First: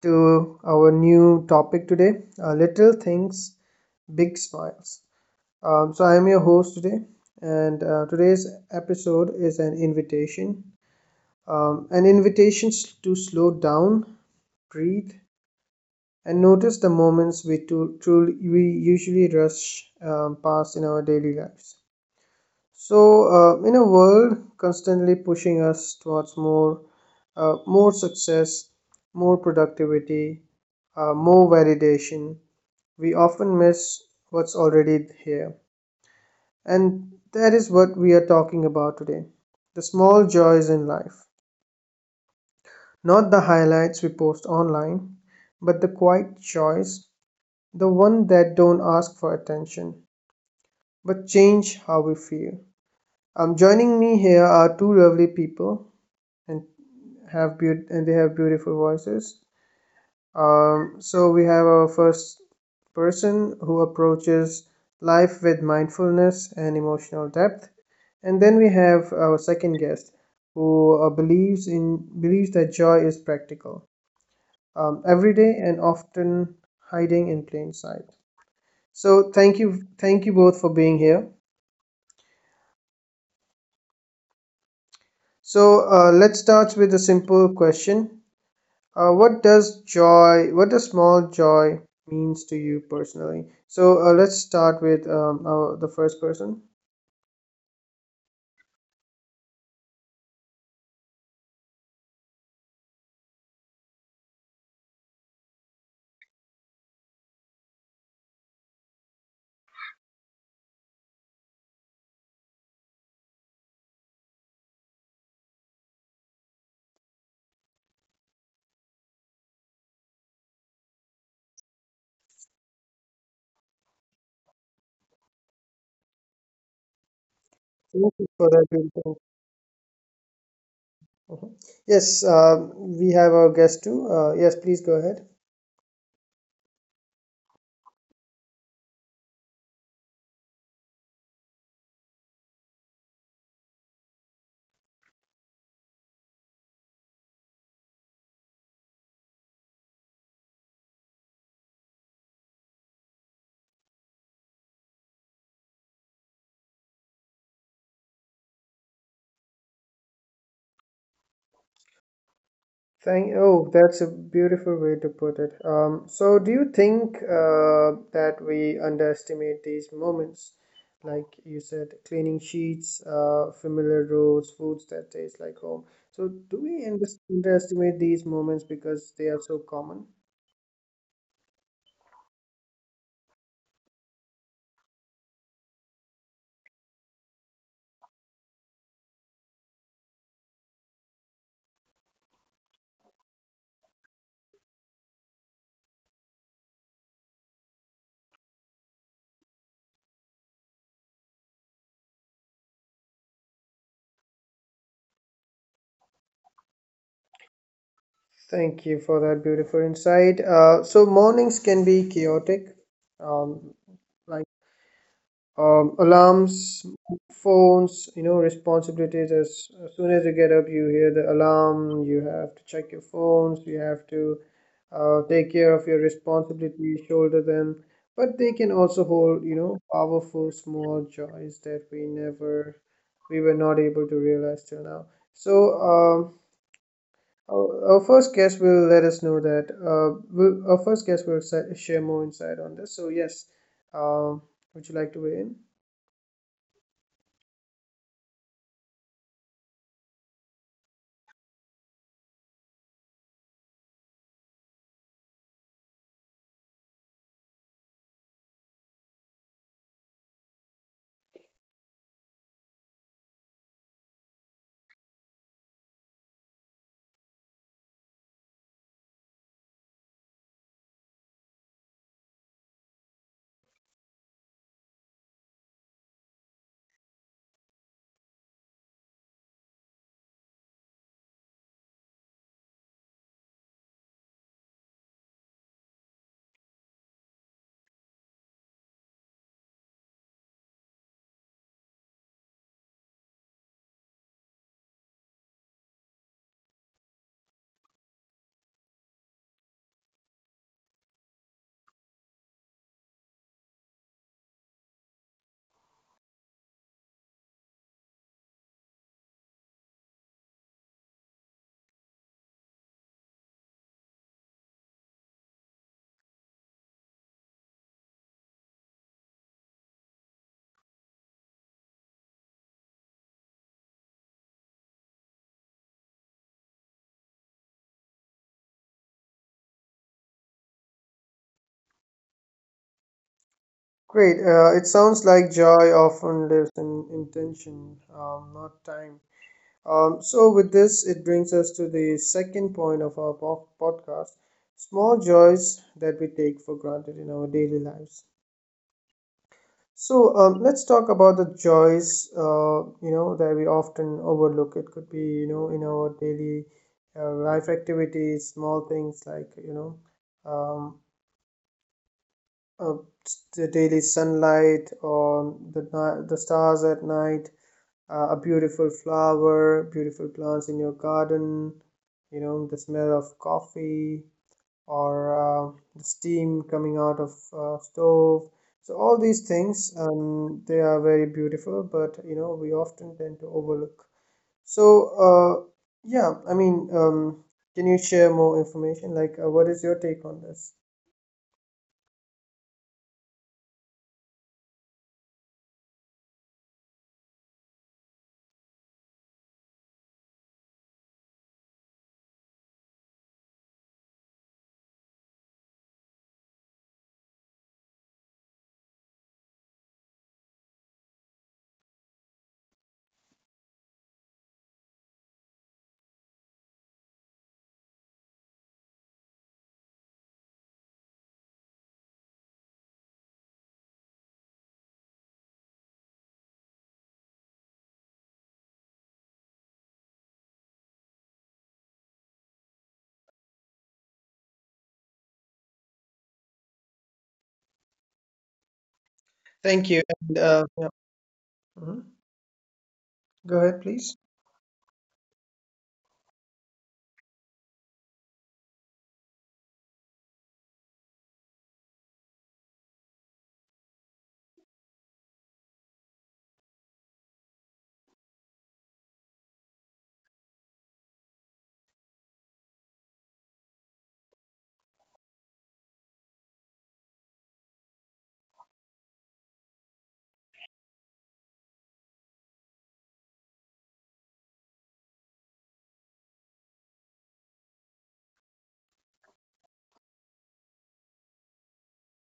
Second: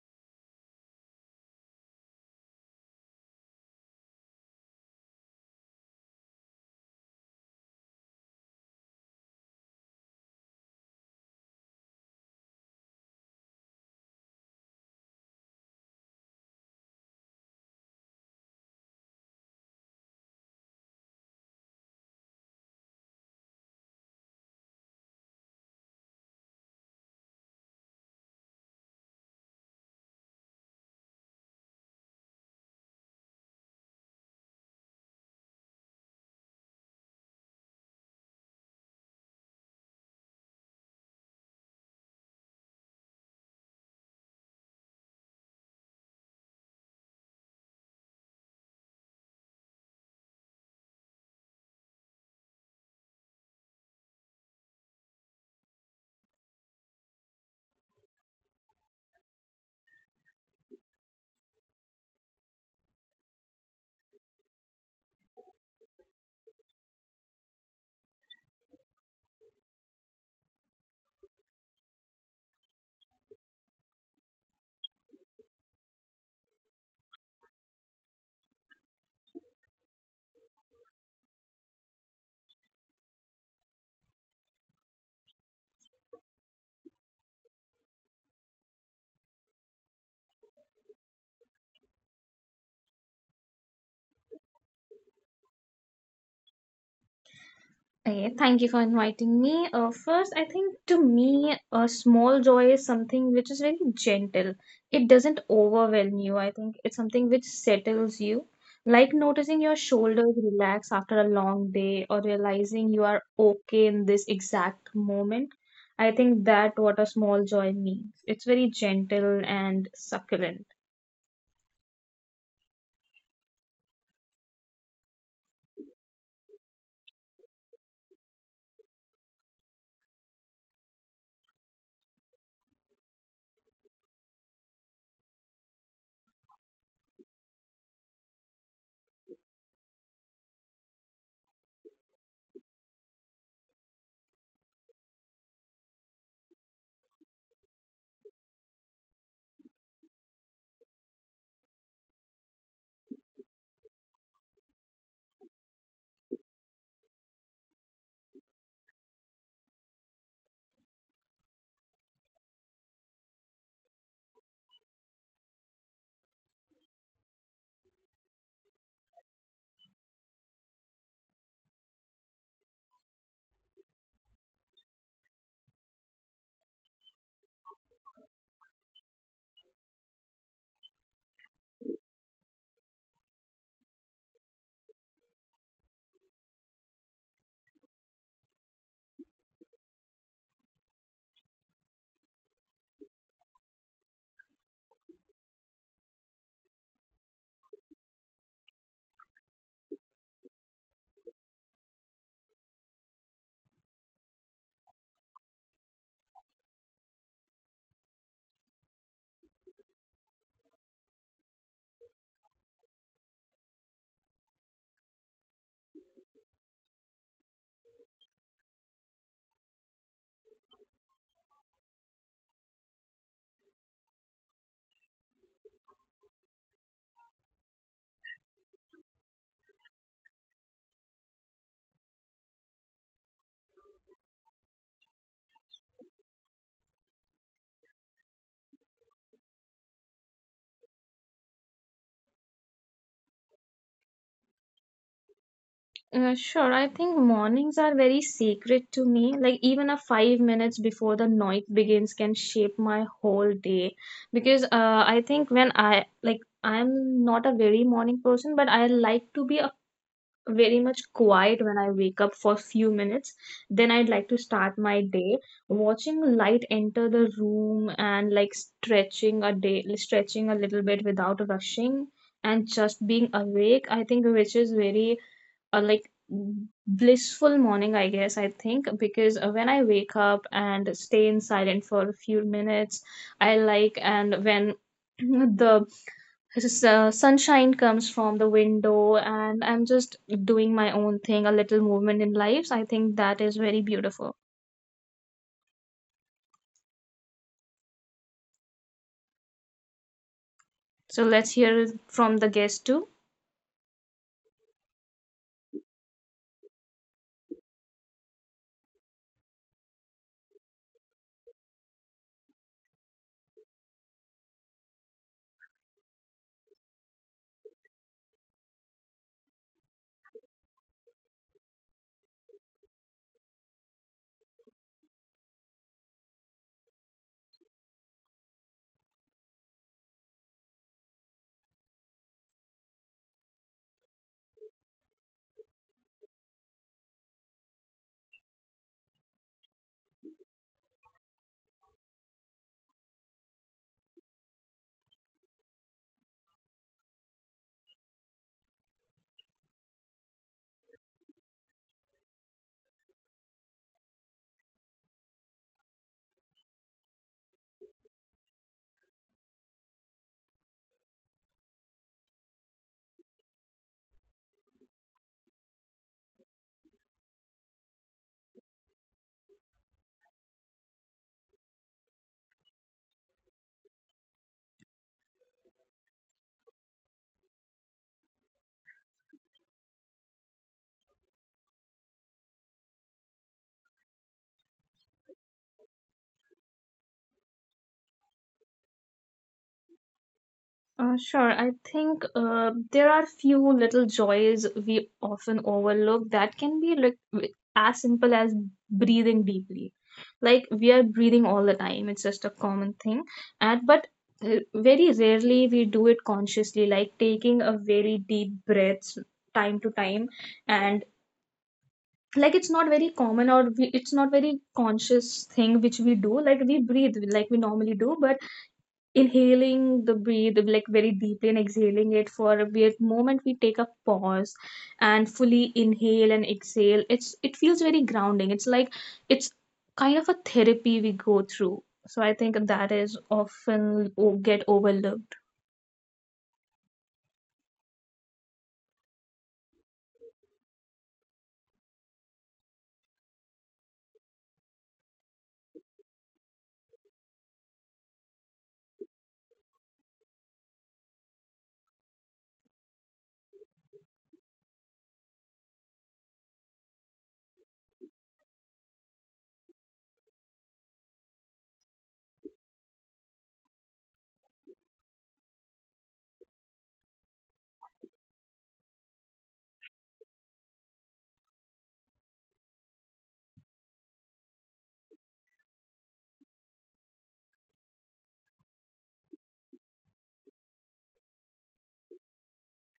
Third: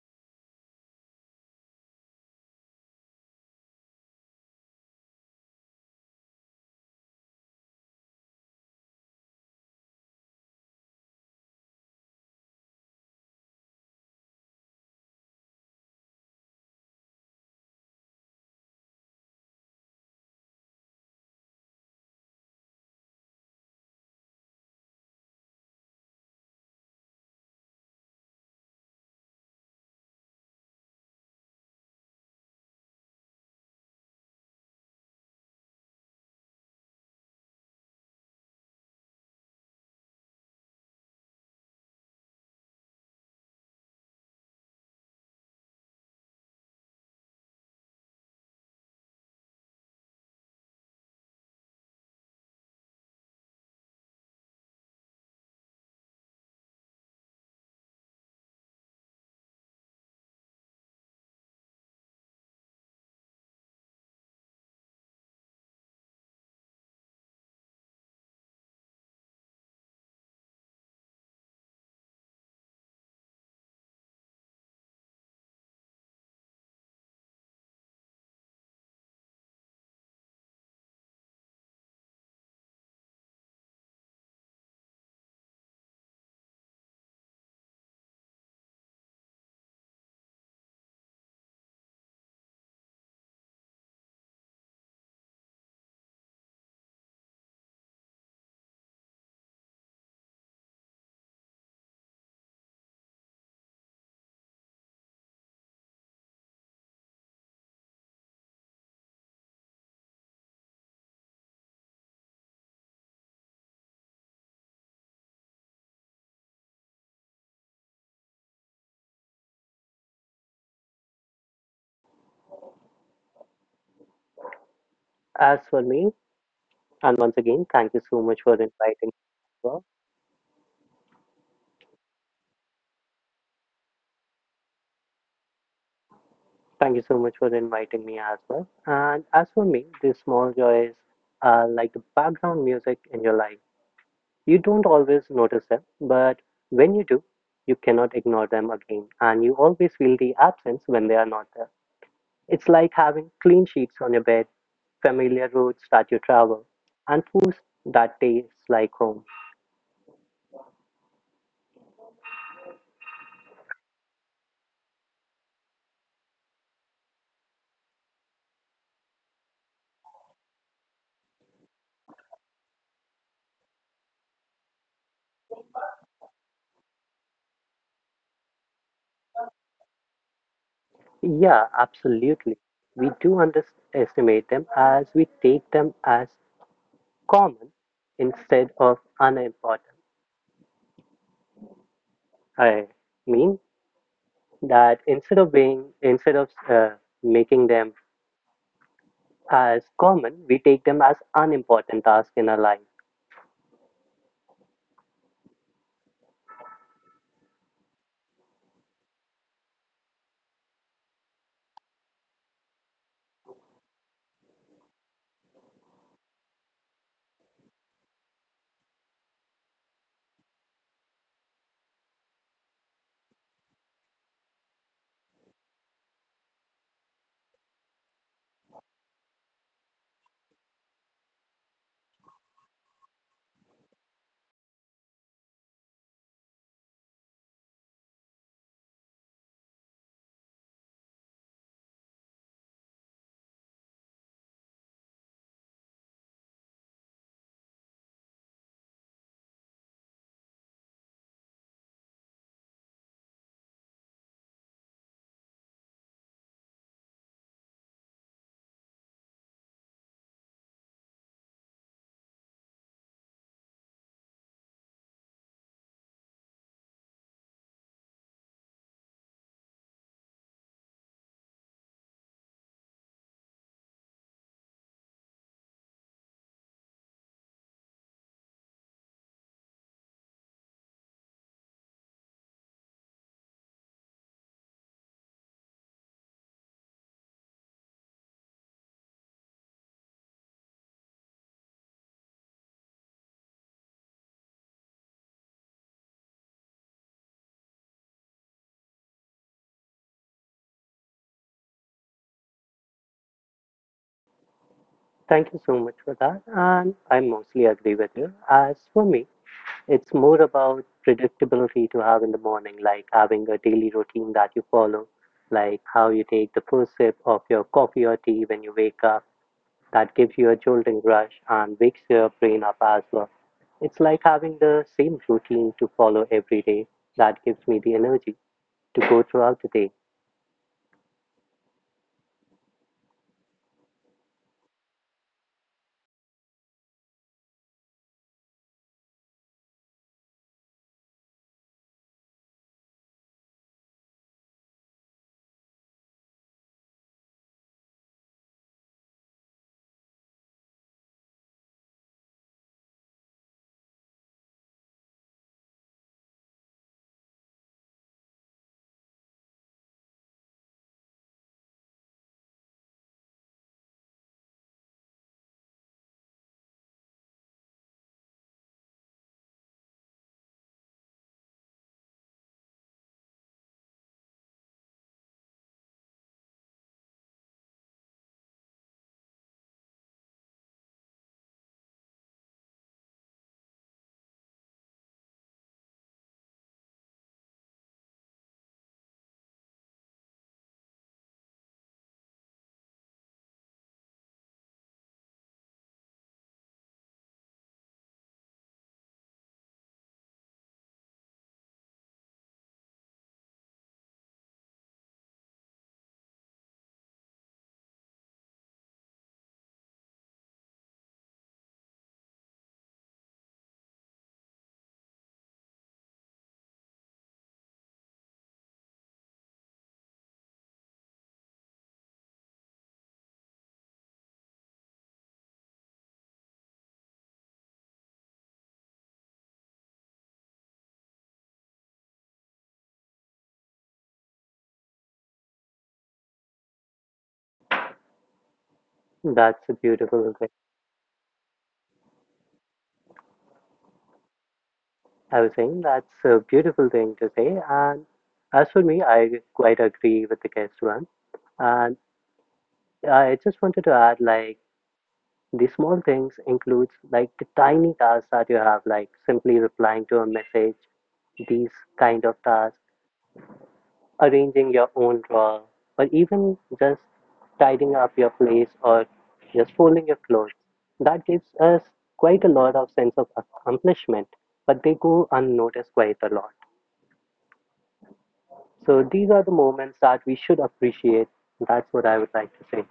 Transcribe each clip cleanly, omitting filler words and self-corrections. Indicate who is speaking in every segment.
Speaker 1: to our new topic today Little Things, Big Smiles. I'm your host today, and today's episode is an invitation to slow down, breathe, and notice the moments we usually rush past in our daily lives. So, in a world constantly pushing us towards more, more success, more productivity, more validation, we often miss what's already here. And that is what we are talking about today, the small joys in life. Not the highlights we post online, but the quiet joys, the one that don't ask for attention, but change how we feel. Joining me here are two lovely people, and and they have beautiful voices. So we have our first person who approaches life with mindfulness and emotional depth, and then we have our second guest who uh, believes in believes that joy is practical, everyday, and often hiding in plain sight. So thank you both for being here. So let's start with a simple question. What does small joy means to you personally? So let's start with the first person.
Speaker 2: Okay, thank you for inviting me. First, I think to me, a small joy is something which is very gentle. It doesn't overwhelm you. I think it's something which settles you, like noticing your shoulders relax after a long day or realizing you are okay in this exact moment. I think that what a small joy means. It's very gentle and succulent.
Speaker 3: As for me, and once again, thank you so
Speaker 1: Thank you
Speaker 3: much for
Speaker 1: for
Speaker 3: inviting
Speaker 1: that
Speaker 3: me.
Speaker 1: beautiful-
Speaker 3: Well,
Speaker 1: Mhm. Yes, we have our guest too. Yes, please go ahead.
Speaker 3: thank you so much for inviting me as well. And as for me, these small joys are like the background music in your life. You don't always notice them, but when you do, you cannot ignore them again. And you always feel the absence when they are not there. It's like having clean sheets on your bed, familiar roads that you travel, and foods that tastes like home.
Speaker 1: Thank Oh, that's a beautiful way to put it. So do you think that we underestimate these moments? Like you said, cleaning sheets, familiar roads, foods that taste like home. So do underestimate these moments because they are so common?
Speaker 3: Yeah, absolutely. We do underestimate them as we take them as common instead of unimportant. I mean that instead of making them as common, we take them as unimportant tasks in our life.
Speaker 1: Thank you for that beautiful insight. So mornings can be chaotic, um, like alarms, phones, you know, responsibilities. As soon as you get up, you hear the alarm, you have to check your phones, you have to take care of your responsibilities, shoulder them. But they can also hold, you know, powerful small joys that we were not able to realize till now. So, our first guest will let us know that. Will our first guest will sa- Share more insight on this. So, yes, um, would you like to weigh in?
Speaker 2: Sure, I think mornings are very sacred to me. Like even a 5 minutes before the night begins can shape my whole day. Because I think when I like I'm not a very morning person, but I like to be very much quiet when I wake up for few minutes. Then I'd like to start my day. Watching light enter the room and like stretching a day, stretching a little bit without rushing, and just being awake. I think which is very a like blissful morning, I guess. I think because when I wake up and stay in silent for a few minutes, I like, and when the sunshine comes from the window and I'm just doing my own thing, a little movement in lives. I think that is very beautiful. So let's hear from the guest too.
Speaker 3: Thank you so much for that, and I mostly agree with you. As for me, it's more about predictability to have in the morning, like having a daily routine that you follow, like how you take the first sip of your coffee or tea when you wake up. That gives you a jolting rush and wakes your brain up as well. It's like having the same routine to follow every day that gives me the energy to go throughout the day.
Speaker 1: Great. It sounds like joy often lives in intention, not time. With this, it brings us to the second point of our podcast, small joys that we take for granted in our daily lives. So, let's talk about the joys, you know, that we often overlook. It could be, you know, in our daily life activities, small things like, you know, um, uh, the daily sunlight or the stars at night, a beautiful flower, beautiful plants in your garden, you know, the smell of coffee or the steam coming out of stove. So all these things, they are very beautiful, but you know, we often tend to overlook. So, yeah, I mean, can you share more information? Like, what is your take on this?
Speaker 2: Sure. I think there are few little joys we often overlook that can be like as simple as breathing deeply. Like we are breathing all the time. It's just a common thing. And but very rarely we do it consciously, like taking a very deep breaths time to time. And like it's not very common, or it's not very conscious thing which we do. Like we breathe like we normally do, but inhaling the breathe like very deeply and exhaling it for a weird moment, we take a pause and fully inhale and exhale. It's, it feels very grounding. It's like, it's kind of a therapy we go through. So I think that is often get overlooked.
Speaker 3: That's a
Speaker 1: Thank you.
Speaker 3: beautiful thing.
Speaker 1: And, yeah. Mhm. Go ahead, please.
Speaker 3: I was saying that's a beautiful thing to say. And as for me, I quite agree with the guest one. And I just wanted to add, like, the small things includes like the tiny tasks that you have, like simply replying to a message, these kind of tasks, arranging your own drawer, or even just tidying up your place or just folding your clothes. That gives us quite a lot of sense of accomplishment, but they go unnoticed quite a lot. So these are the moments that we should appreciate. That's what I would like to say.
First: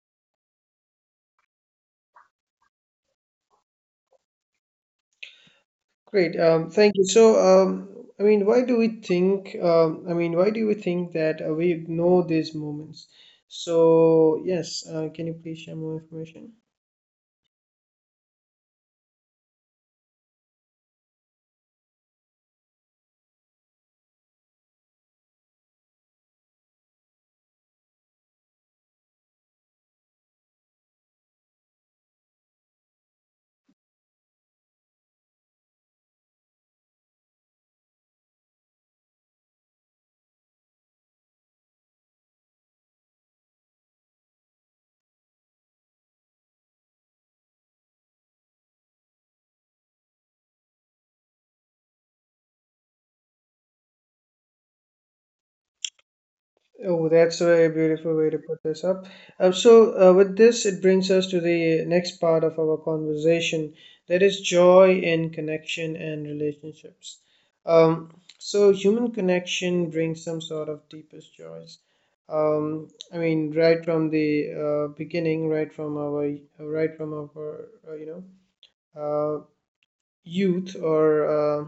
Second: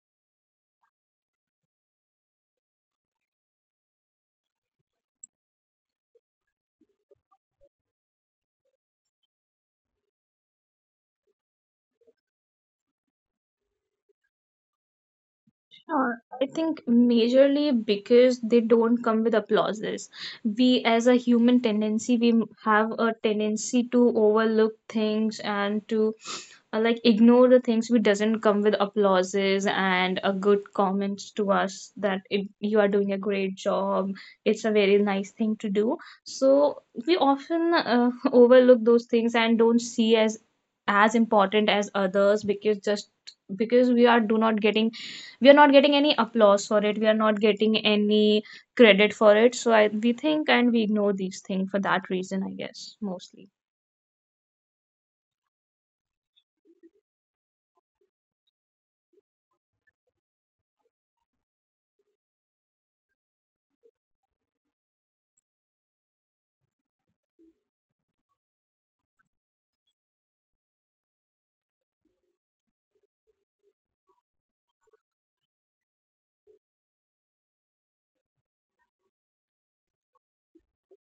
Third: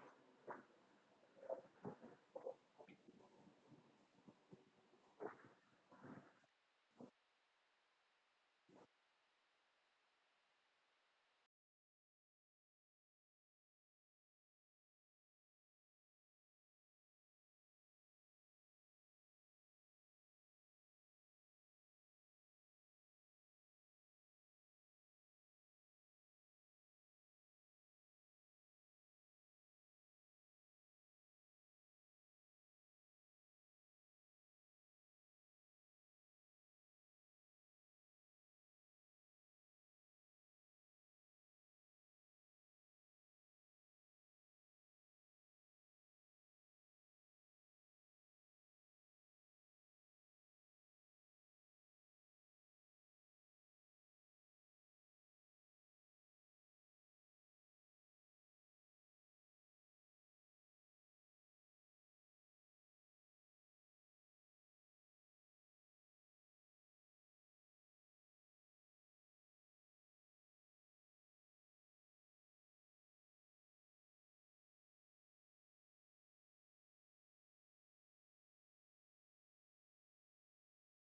Speaker 1: Great. Thank you. So, I mean, why do we think? Why do we think that we ignore these moments? So, yes, can you please share more information?
Speaker 2: Uh, I think majorly because they don't come with applauses. We, as a human tendency, we have a tendency to overlook things and to like ignore the things which doesn't come with applauses and a good comments to us that it, you are doing a great job. It's a very nice thing to do. So we often overlook those things and don't see as important as others because just because we are do not getting, we are not getting any applause for it, we are not getting any credit for it. So I, we think and we ignore these things for that reason, I guess, mostly.
Speaker 1: Oh, that's a very beautiful way to put this up. With this, it brings us to the next part of our conversation, that is joy in connection and relationships. Um, Human connection brings some sort of deepest joys. I mean, right from the beginning, right from our, you know, uh, youth or uh,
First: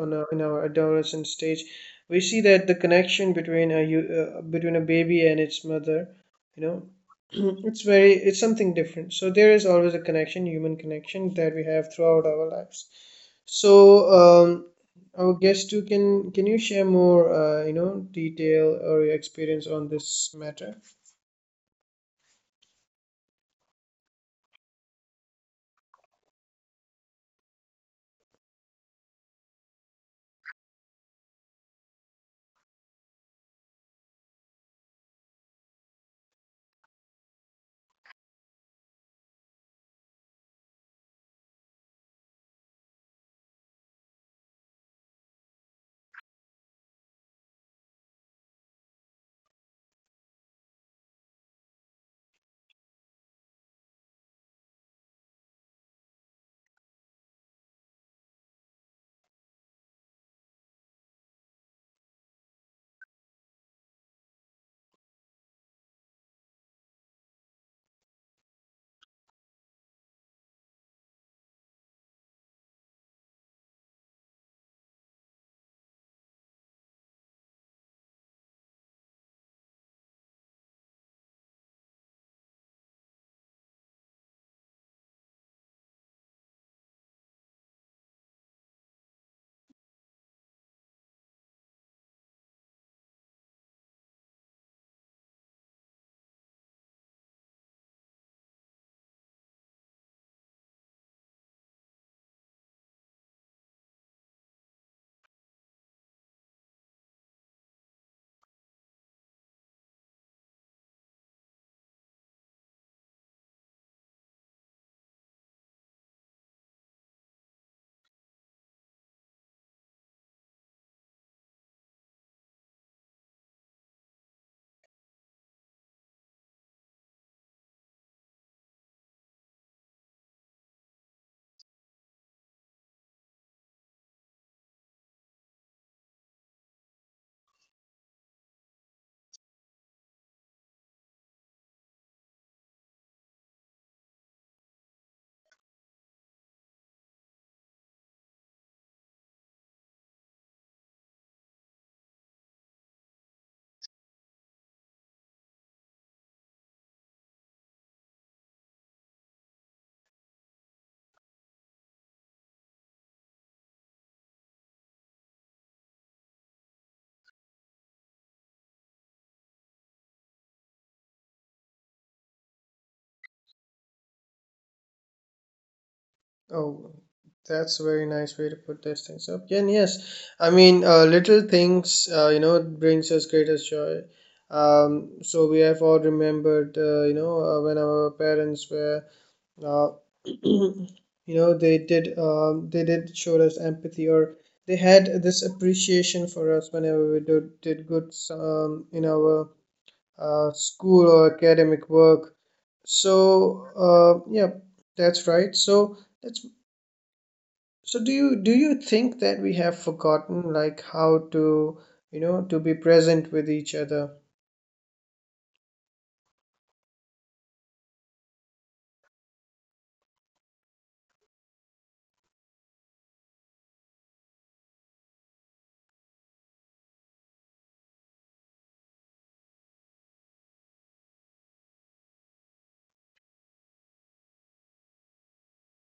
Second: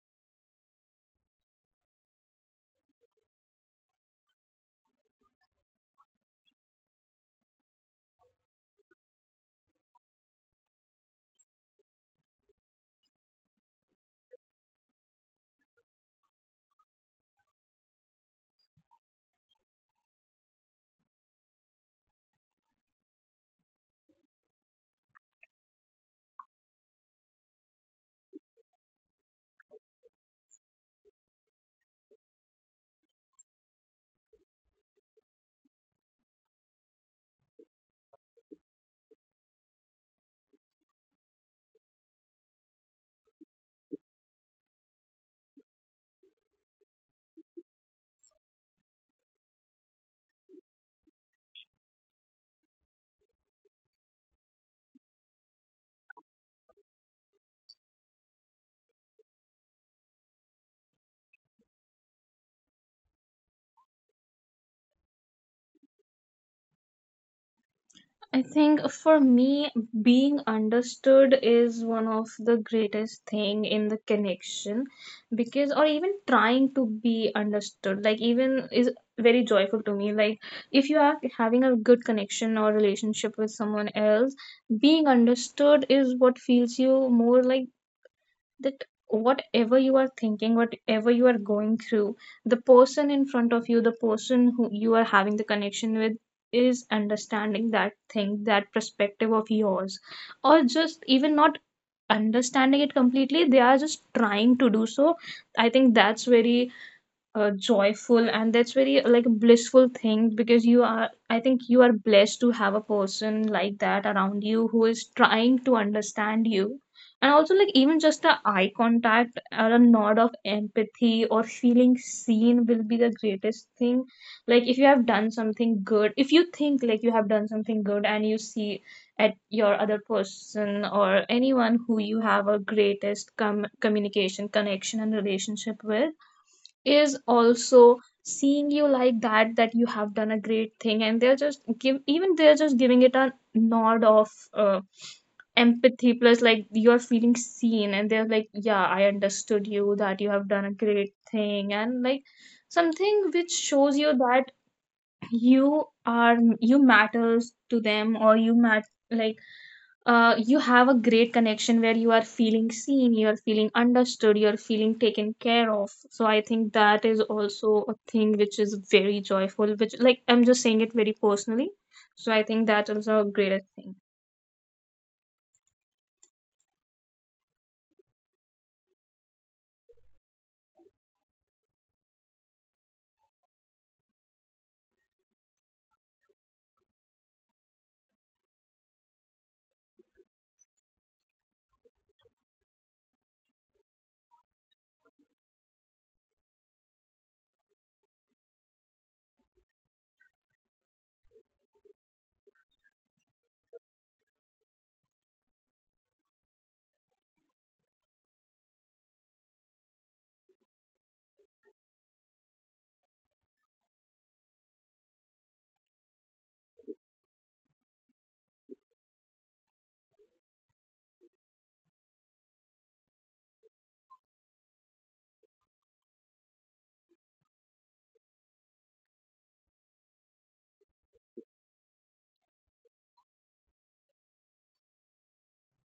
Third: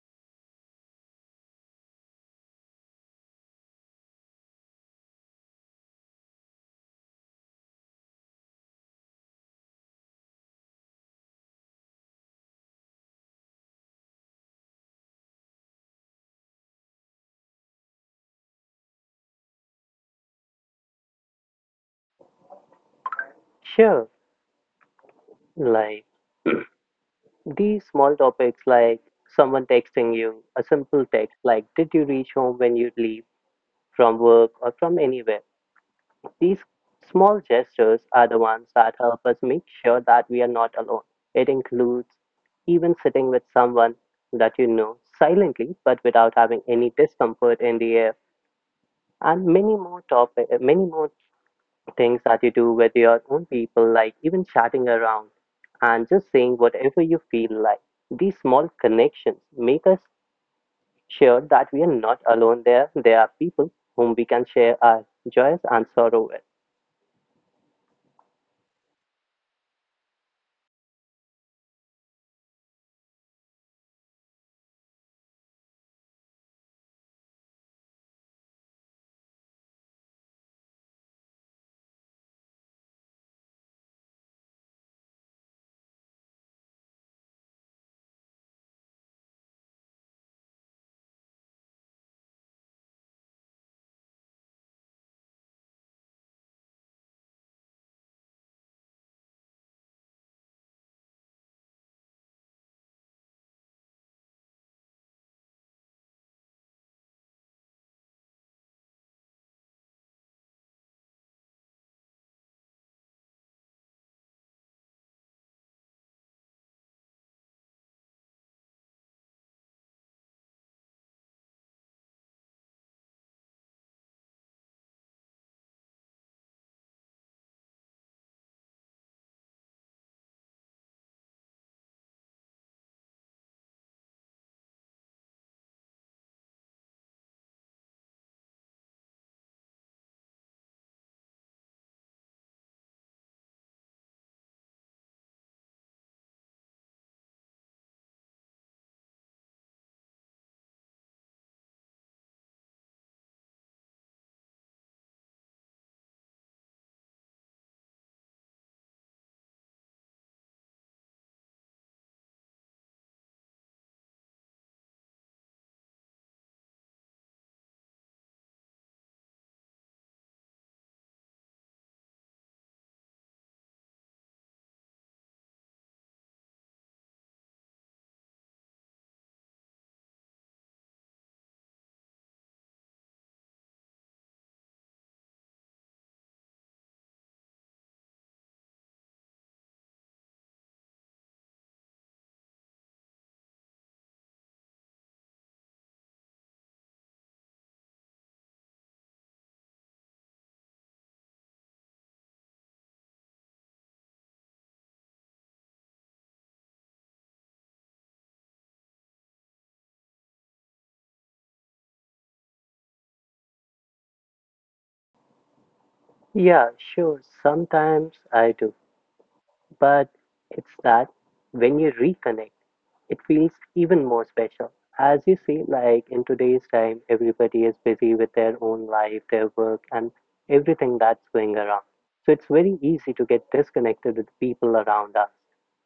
Speaker 1: on a, in our adolescent stage, we see that the connection between between a baby and its mother, you know, it's very, it's something different. So there is always a connection, human connection that we have throughout our lives. So um, our guest too, can you share more you know, detail or your experience on this matter?
Speaker 3: Sure, like these small topics like someone texting you, a simple text like did you reach home when you leave from work or from anywhere? These small gestures are the ones that help us make sure that we are not alone. It includes even sitting with someone that you know silently but without having any discomfort in the air and many more topic many more things that you do with your own people, like even chatting around and just saying whatever you feel like. These small connections make us sure that we are not alone there. There are people whom we can share our joys and sorrow with.
Speaker 2: I think for me, being understood is one of the greatest thing in the connection because, or even trying to be understood, like even is very joyful to me. Like if you are having a good connection or relationship with someone else, being understood is what feels you more. Like that whatever you are thinking, whatever you are going through, the person in front of you, the person who you are having the connection with, is understanding that thing, that perspective of yours, or just even not understanding it completely, they are just trying to do so. I think that's very joyful, and that's very like a blissful thing because you are, I think you are blessed to have a person like that around you who is trying to understand you. And also like even just a eye contact or a nod of empathy or feeling seen will be the greatest thing. Like if you have done something good, if you think like you have done something good and you see at your other person or anyone who you have a greatest communication connection and relationship with is also seeing you like that, that you have done a great thing, and they're just give, even they're just giving it a nod of empathy. Plus like you're feeling seen and they're like, yeah, I understood you, that you have done a great thing. And like something which shows you that you are, you matters to them, or you mat, like you have a great connection where you are feeling seen, you're feeling understood, you're feeling taken care of. So I think that is also a thing which is very joyful, which like I'm just saying it very personally. So I think that is a greatest thing.
Speaker 1: Oh, that's a very nice way to put those things up. Yeah, and yes, I mean, little things, you know, brings us greatest joy. So we have all remembered, you know, when our parents were, uh, you know, they did show us empathy, or they had this appreciation for us whenever we did good, in our school or academic work. So, yeah, that's right. So. Let's so Do you, do you think that we have forgotten like how to, you know, to be present with each other?
Speaker 3: Yeah, sure. Sometimes I do. But it's that when you reconnect, it feels even more special. As you see, like in today's time, everybody is busy with their own life, their work, and everything that's going around. So it's very easy to get disconnected with people around us.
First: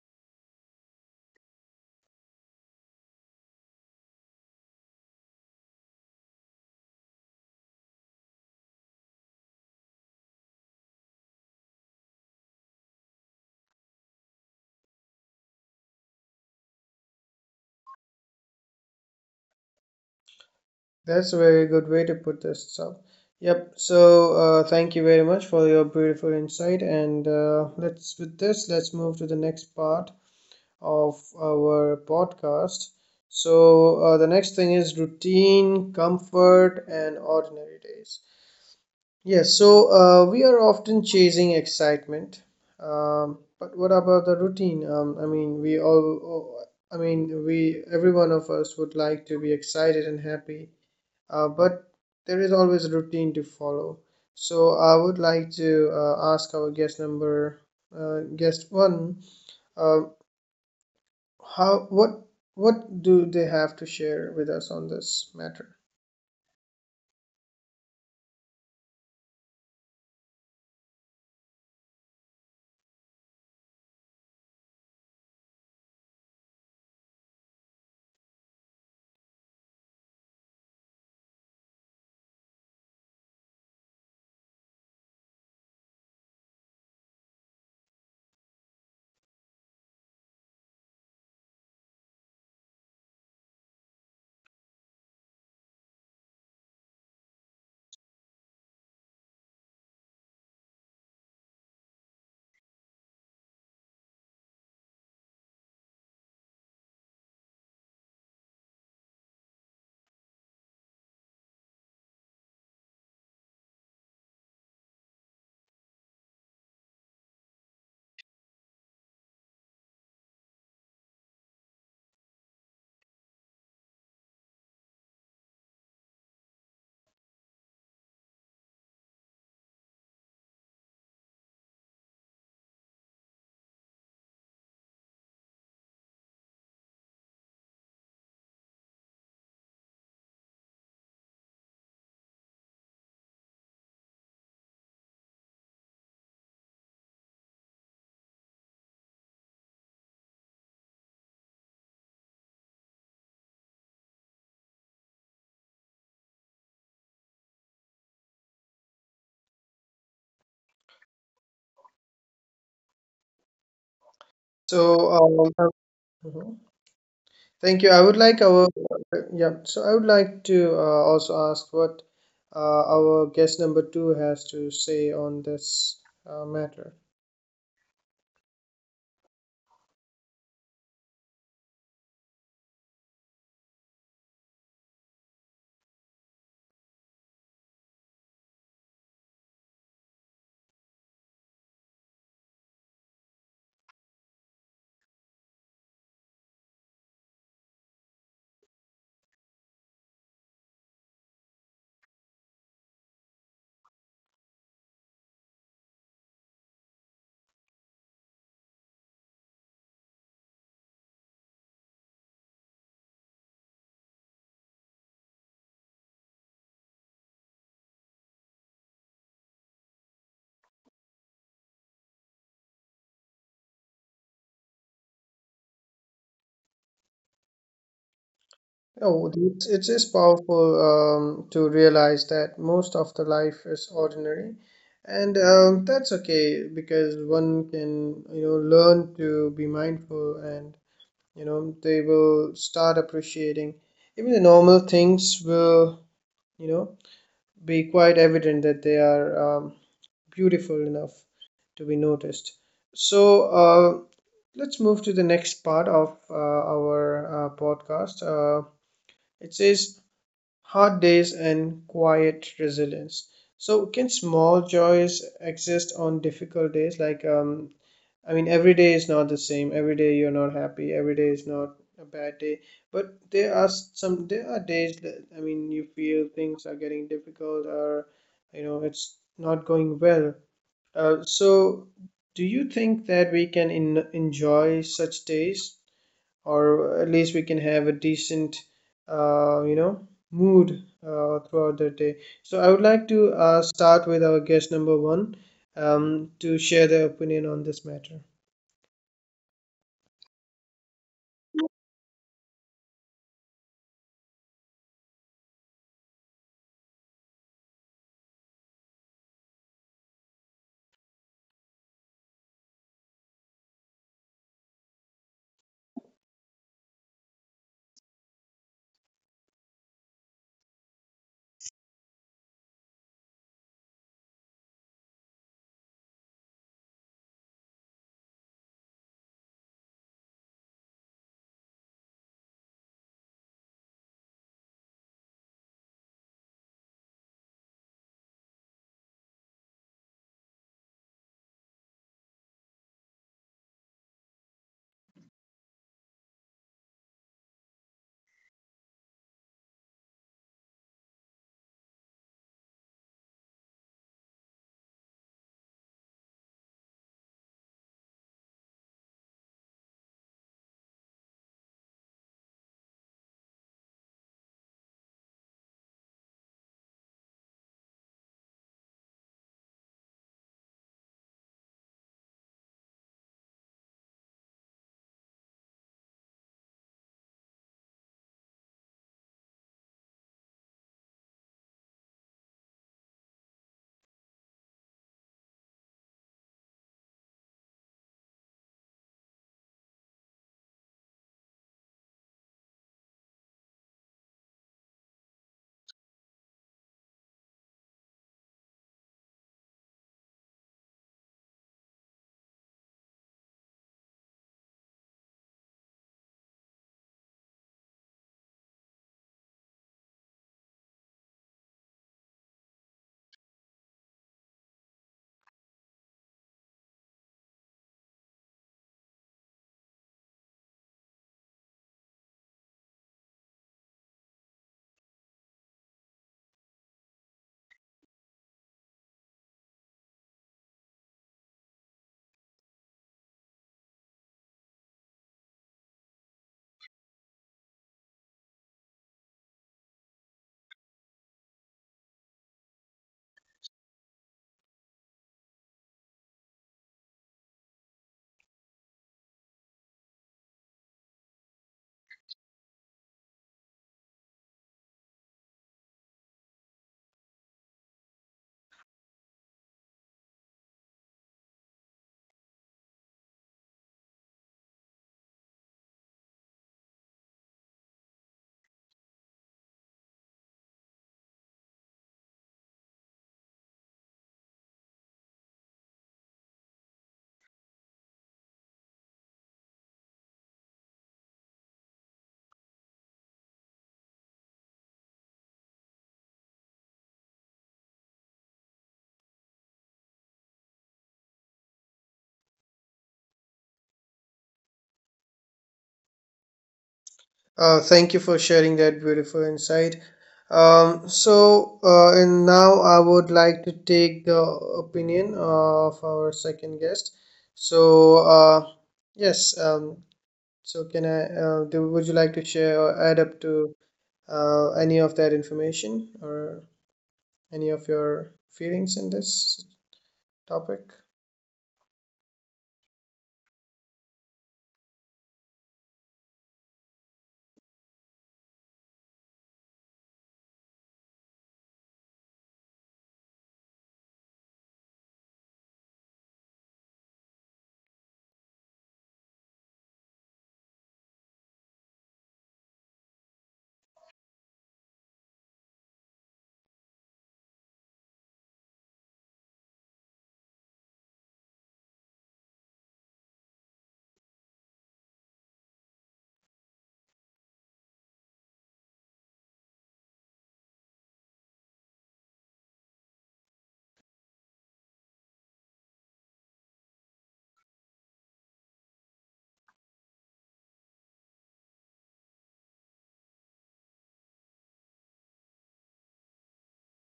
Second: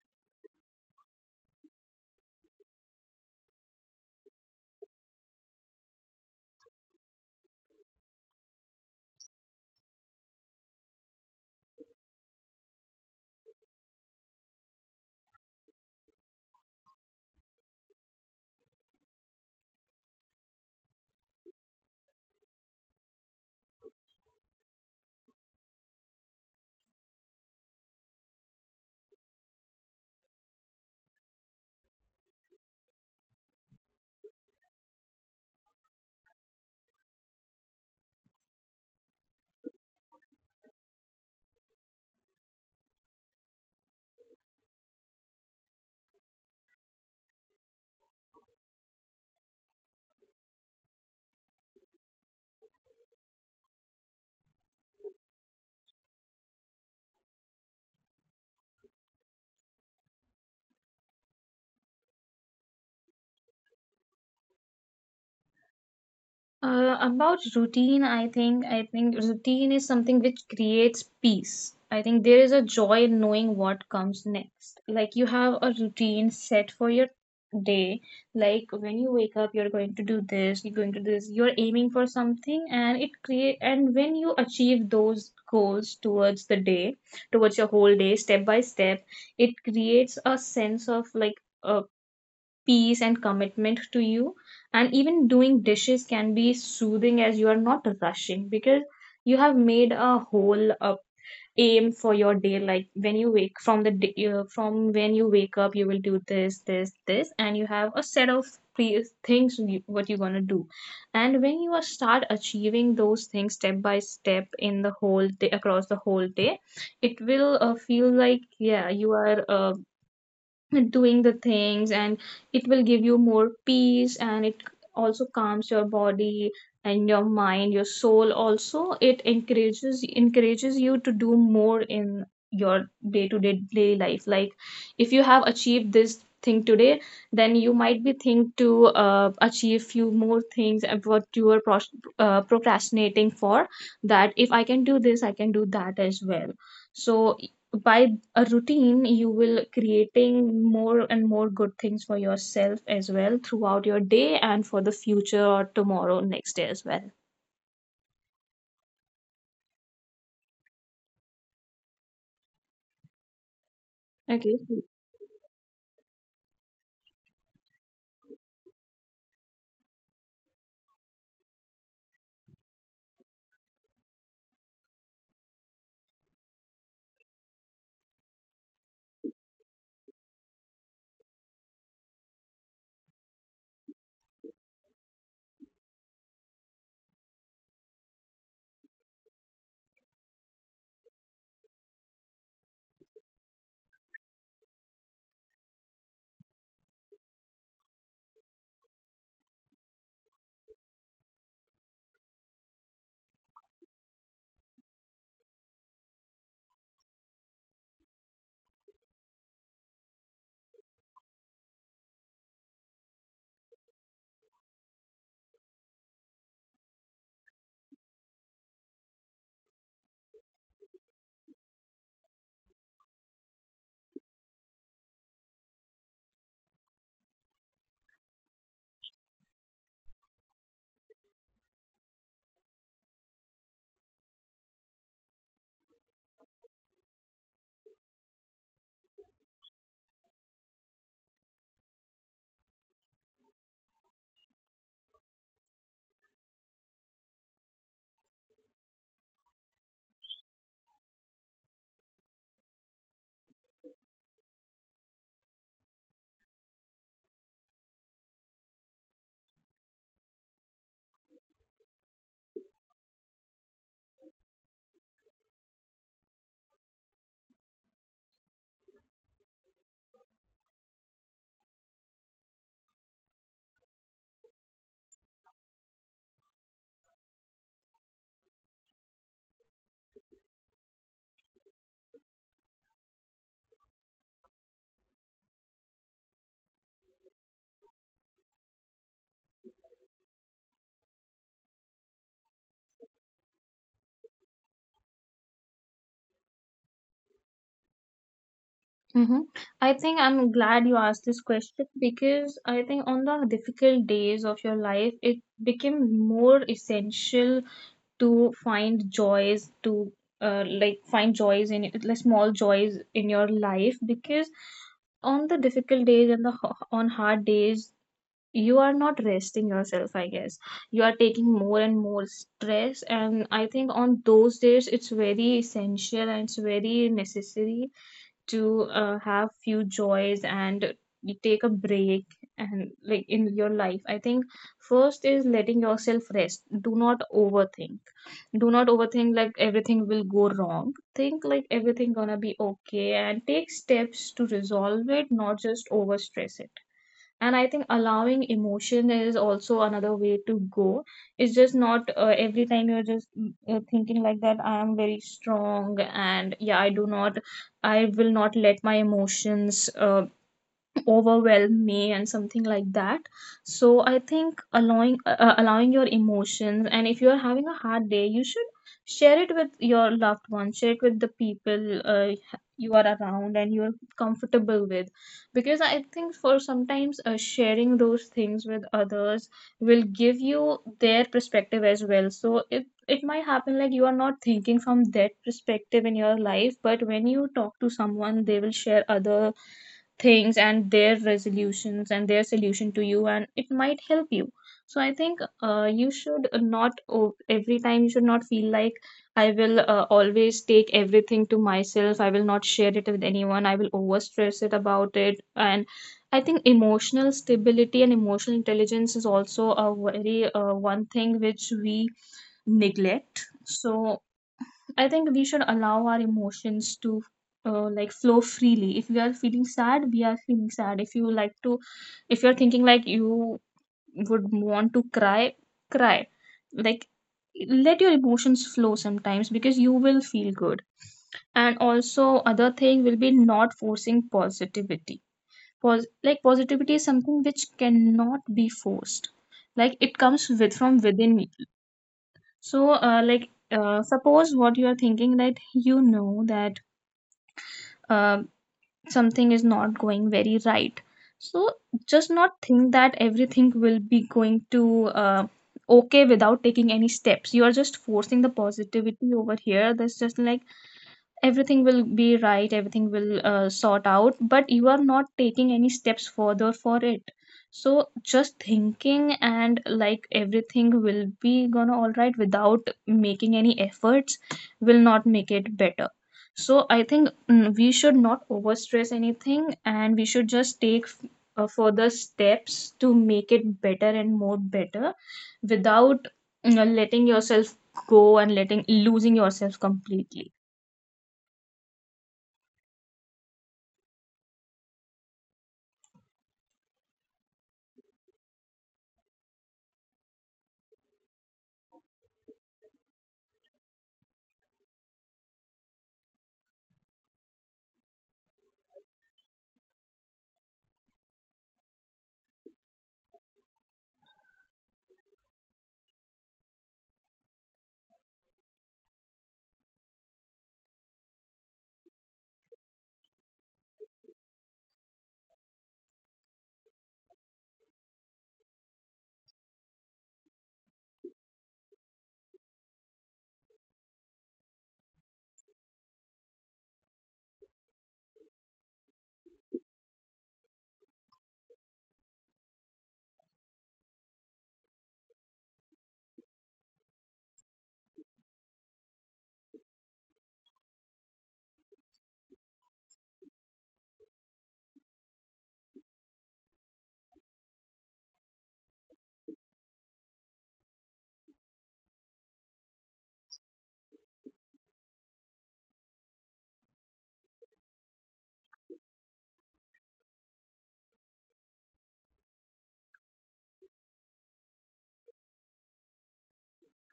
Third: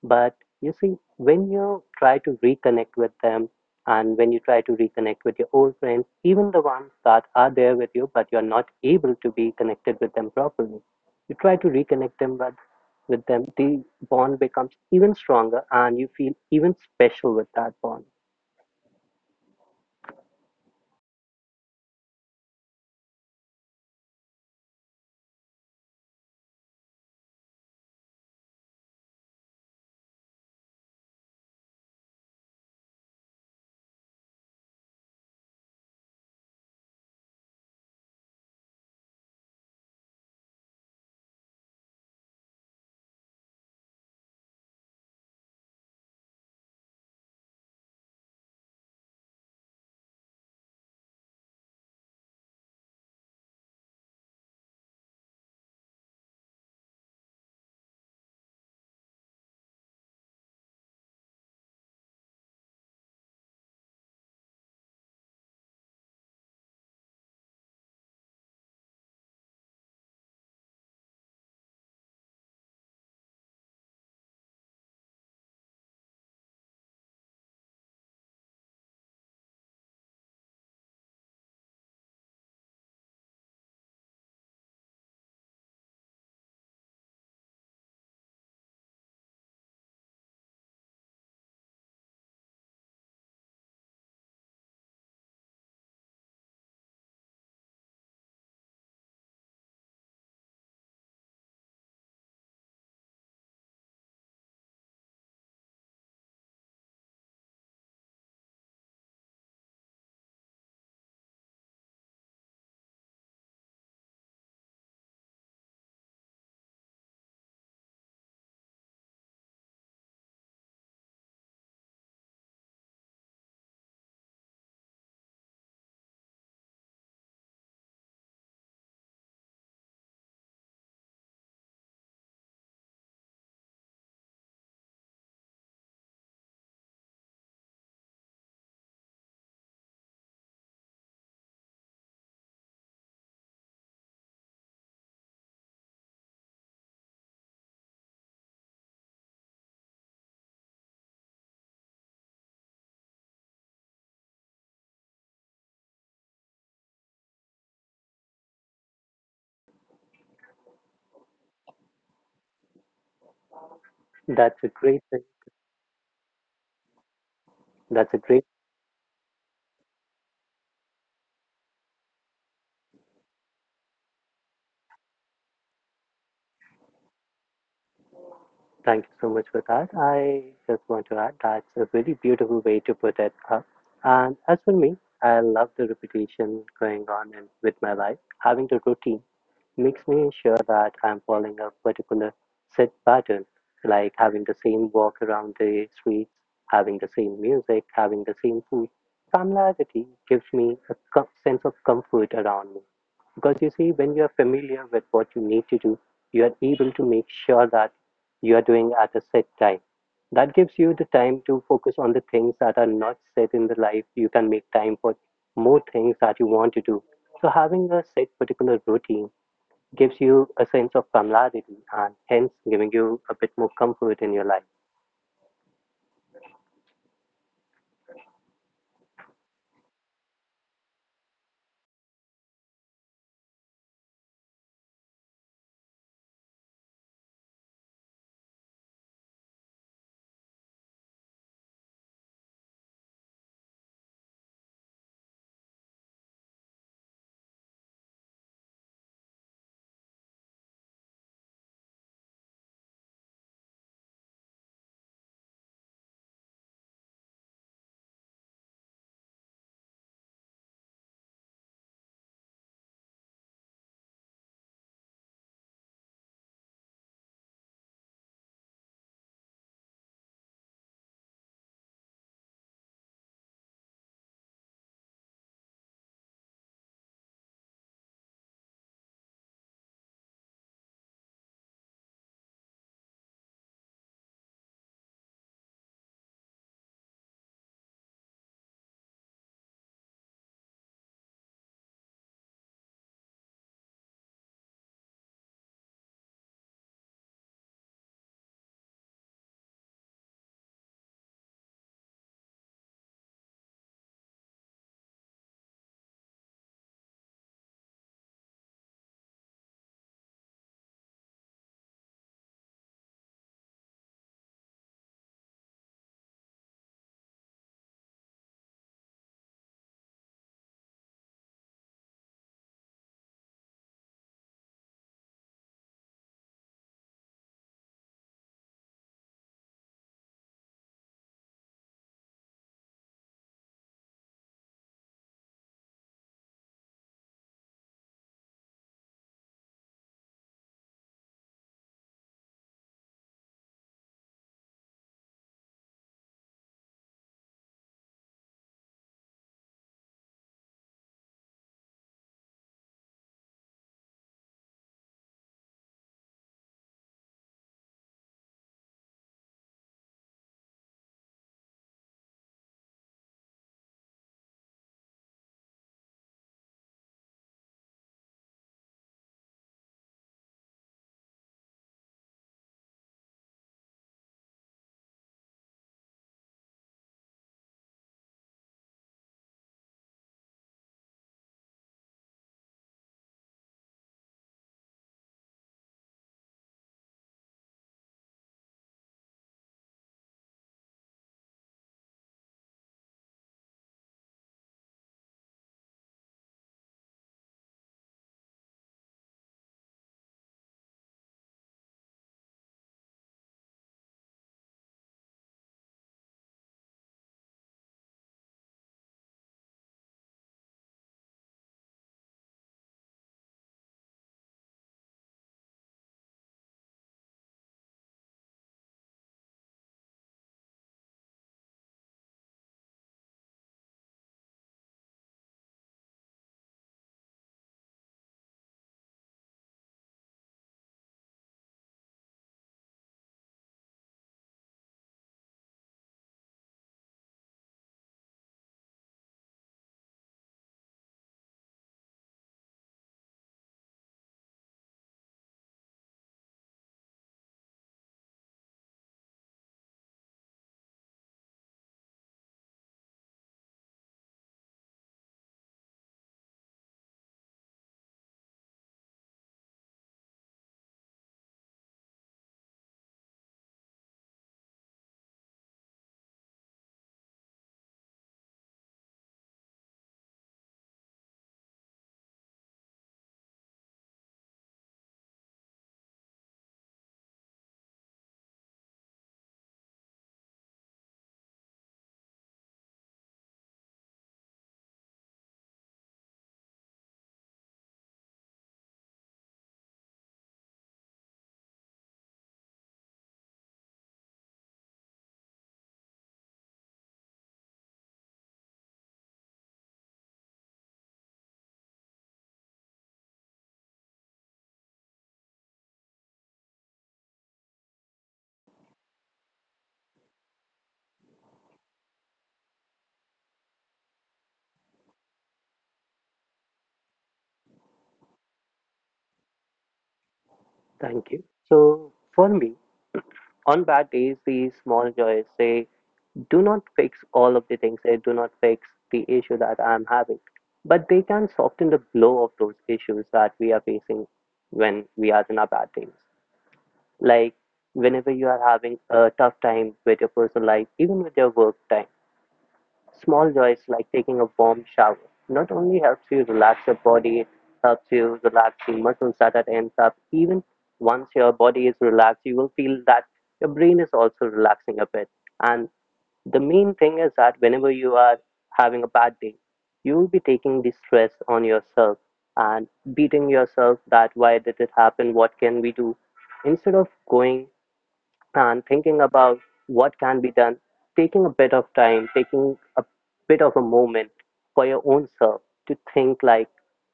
Speaker 3: But you see, when you try to reconnect with them and when you try to reconnect with your old friends, even the ones that are there with you, but you're not able to be connected with them properly, you try to reconnect them with them, the bond becomes even stronger and you feel even special with that bond.
Speaker 1: That's a very good way to put this. So, yep. So thank you very much for your beautiful insight, and let's with this let's move to the next part of our podcast. So the next thing is routine, comfort, and ordinary days. Yes, so we are often chasing excitement, but what about the routine? I mean, I mean, we, every one of us would like to be excited and happy, but there is always a routine to follow. So I would like to ask our guest number, guest one, uh, how, what, what do they have to share with us on this matter?
Speaker 2: About routine, I think routine is something which creates peace. I think there is a joy in knowing what comes next. Like you have a routine set for your day. Like when you wake up, you're going to do this, you're going to do this, you're aiming for something, and it create, and when you achieve those goals towards the day, towards your whole day, step by step, it creates a sense of like peace and commitment to you. And even doing dishes can be soothing as you are not rushing because you have made a whole aim for your day. Like when you wake from the day, from when you wake up, you will do this, this, this, and you have a set of things you, what you're gonna do. And when you are start achieving those things step by step in the whole day, across the whole day, it will feel like, yeah, you are doing the things. And it will give you more peace, and it also calms your body and your mind, your soul. Also, it encourages, encourages you to do more in your day to day day life. Like if you have achieved this thing today, then you might be think to achieve few more things and what you are procrastinating for, that if I can do this, I can do that as well. So by a routine, you will creating more and more good things for yourself as well throughout your day, and for the future or tomorrow next day as well.
Speaker 3: That's
Speaker 2: Okay.
Speaker 3: a great thing.
Speaker 1: So, um,
Speaker 3: That's a
Speaker 1: Thank
Speaker 3: great
Speaker 1: you. I would like our Yeah. So I would like to also ask what our guest number two has to say on this matter.
Speaker 3: Thank you so much for that. I just want to add that's a very beautiful way to put it up. And as for me, I love the repetition going on in, with my life. Having the routine makes me sure that I'm following a particular set pattern, like having the same walk around the streets, having the same music, having the same food. Familiarity gives me a sense of comfort around me. Because you see, when you're familiar with what you need to do, you are able to make sure that you are doing at a set time. That gives you the time to focus on the things that are not set in the life. You can make time for more things that you want to do. So, having a set particular routine gives you a sense of familiarity and hence giving you a bit more comfort in your life.
Speaker 1: Oh, it is powerful to realize that most of the life is ordinary, and that's okay because one can, you know, learn to be mindful, and you know they will start appreciating even the normal things will, you know, be quite evident that they are. Beautiful enough to be noticed. So let's move to the next part of our podcast. It says hard days and quiet resilience. So can small joys exist on difficult days? Like I mean, every day is not the same. Every day you're not happy. Every day is not a bad day. But there are some. There are days that, I mean, you feel things are getting difficult, or you know, it's not going well, so, do you think that we can enjoy such days, or at least we can have a decent, you know, mood throughout the day? So, I would like to start with our guest number one, to share their opinion on this matter.
Speaker 2: Mm-hmm. I think I'm glad you asked this question because I think on the difficult days of your life, it became more essential to find joys, to like find joys in, like small joys in your life, because on the difficult days and the on hard days, you are not resting yourself, I guess. You are taking more and more stress, and I think on those days it's very essential and it's very necessary to have few joys and you take a break. And like in your life, I think first is letting yourself rest. Do not overthink, do not overthink like everything will go wrong. Think like everything gonna be okay and take steps to resolve it, not just overstress it. And I think allowing emotion is also another way to go. It's just not every time you're just thinking like that I am very strong and yeah, I do not, I will not let my emotions overwhelm me and something like that. So I think allowing your emotions, and if you are having a hard day, you should share it with your loved ones, share it with the people you are around and you're comfortable with, because I think for sometimes sharing those things with others will give you their perspective as well. So it might happen like you are not thinking from that perspective in your life, but when you talk to someone, they will share other things and their resolutions and their solution to you, and it might help you. So I think you should not every time you should not feel like I will always take everything to myself, I will not share it with anyone, I will over stress it about it. And I think emotional stability and emotional intelligence is also a very one thing which we neglect. So I think we should allow our emotions to like flow freely. If we are feeling sad, we are feeling sad. If you like to, if you're thinking like you would want to cry, cry. Like let your emotions flow sometimes because you will feel good. And also, other thing will be not forcing positivity. Like positivity is something which cannot be forced. Like it comes with from within. So, suppose what you are thinking that you know that uh, something is not going very right. So, just not think that everything will be going to okay without taking any steps. You are just forcing the positivity over here. That's just like everything will be right, everything will sort out, but you are not taking any steps further for it. So just thinking and like everything will be gonna all right without making any efforts will not make it better. So I think we should not overstress anything and we should just take further steps to make it better and more better, without, you know, letting yourself go and letting losing yourself completely.
Speaker 1: Thank you for sharing that beautiful insight. And now I would like to take the opinion of our second guest. So, yes, So can I, would you like to share or add up to any of that information or any of your feelings in this topic?
Speaker 3: Thank you. So, for me, on bad days, these small joys say, do not fix all of the things, they do not fix the issue that I'm having. But they can soften the blow of those issues that we are facing when we are in our bad days. Like whenever you are having a tough time with your personal life, even with your work time, small joys like taking a warm shower not only helps you relax your body, it helps you relax the muscles that it ends up. Even once your body is relaxed, you will feel that your brain is also relaxing a bit. And the main thing is that whenever you are having a bad day, you will be taking the stress on yourself and beating yourself that why did it happen? What can we do? Instead of going and thinking about what can be done, taking a bit of time, taking a bit of a moment for your own self to think like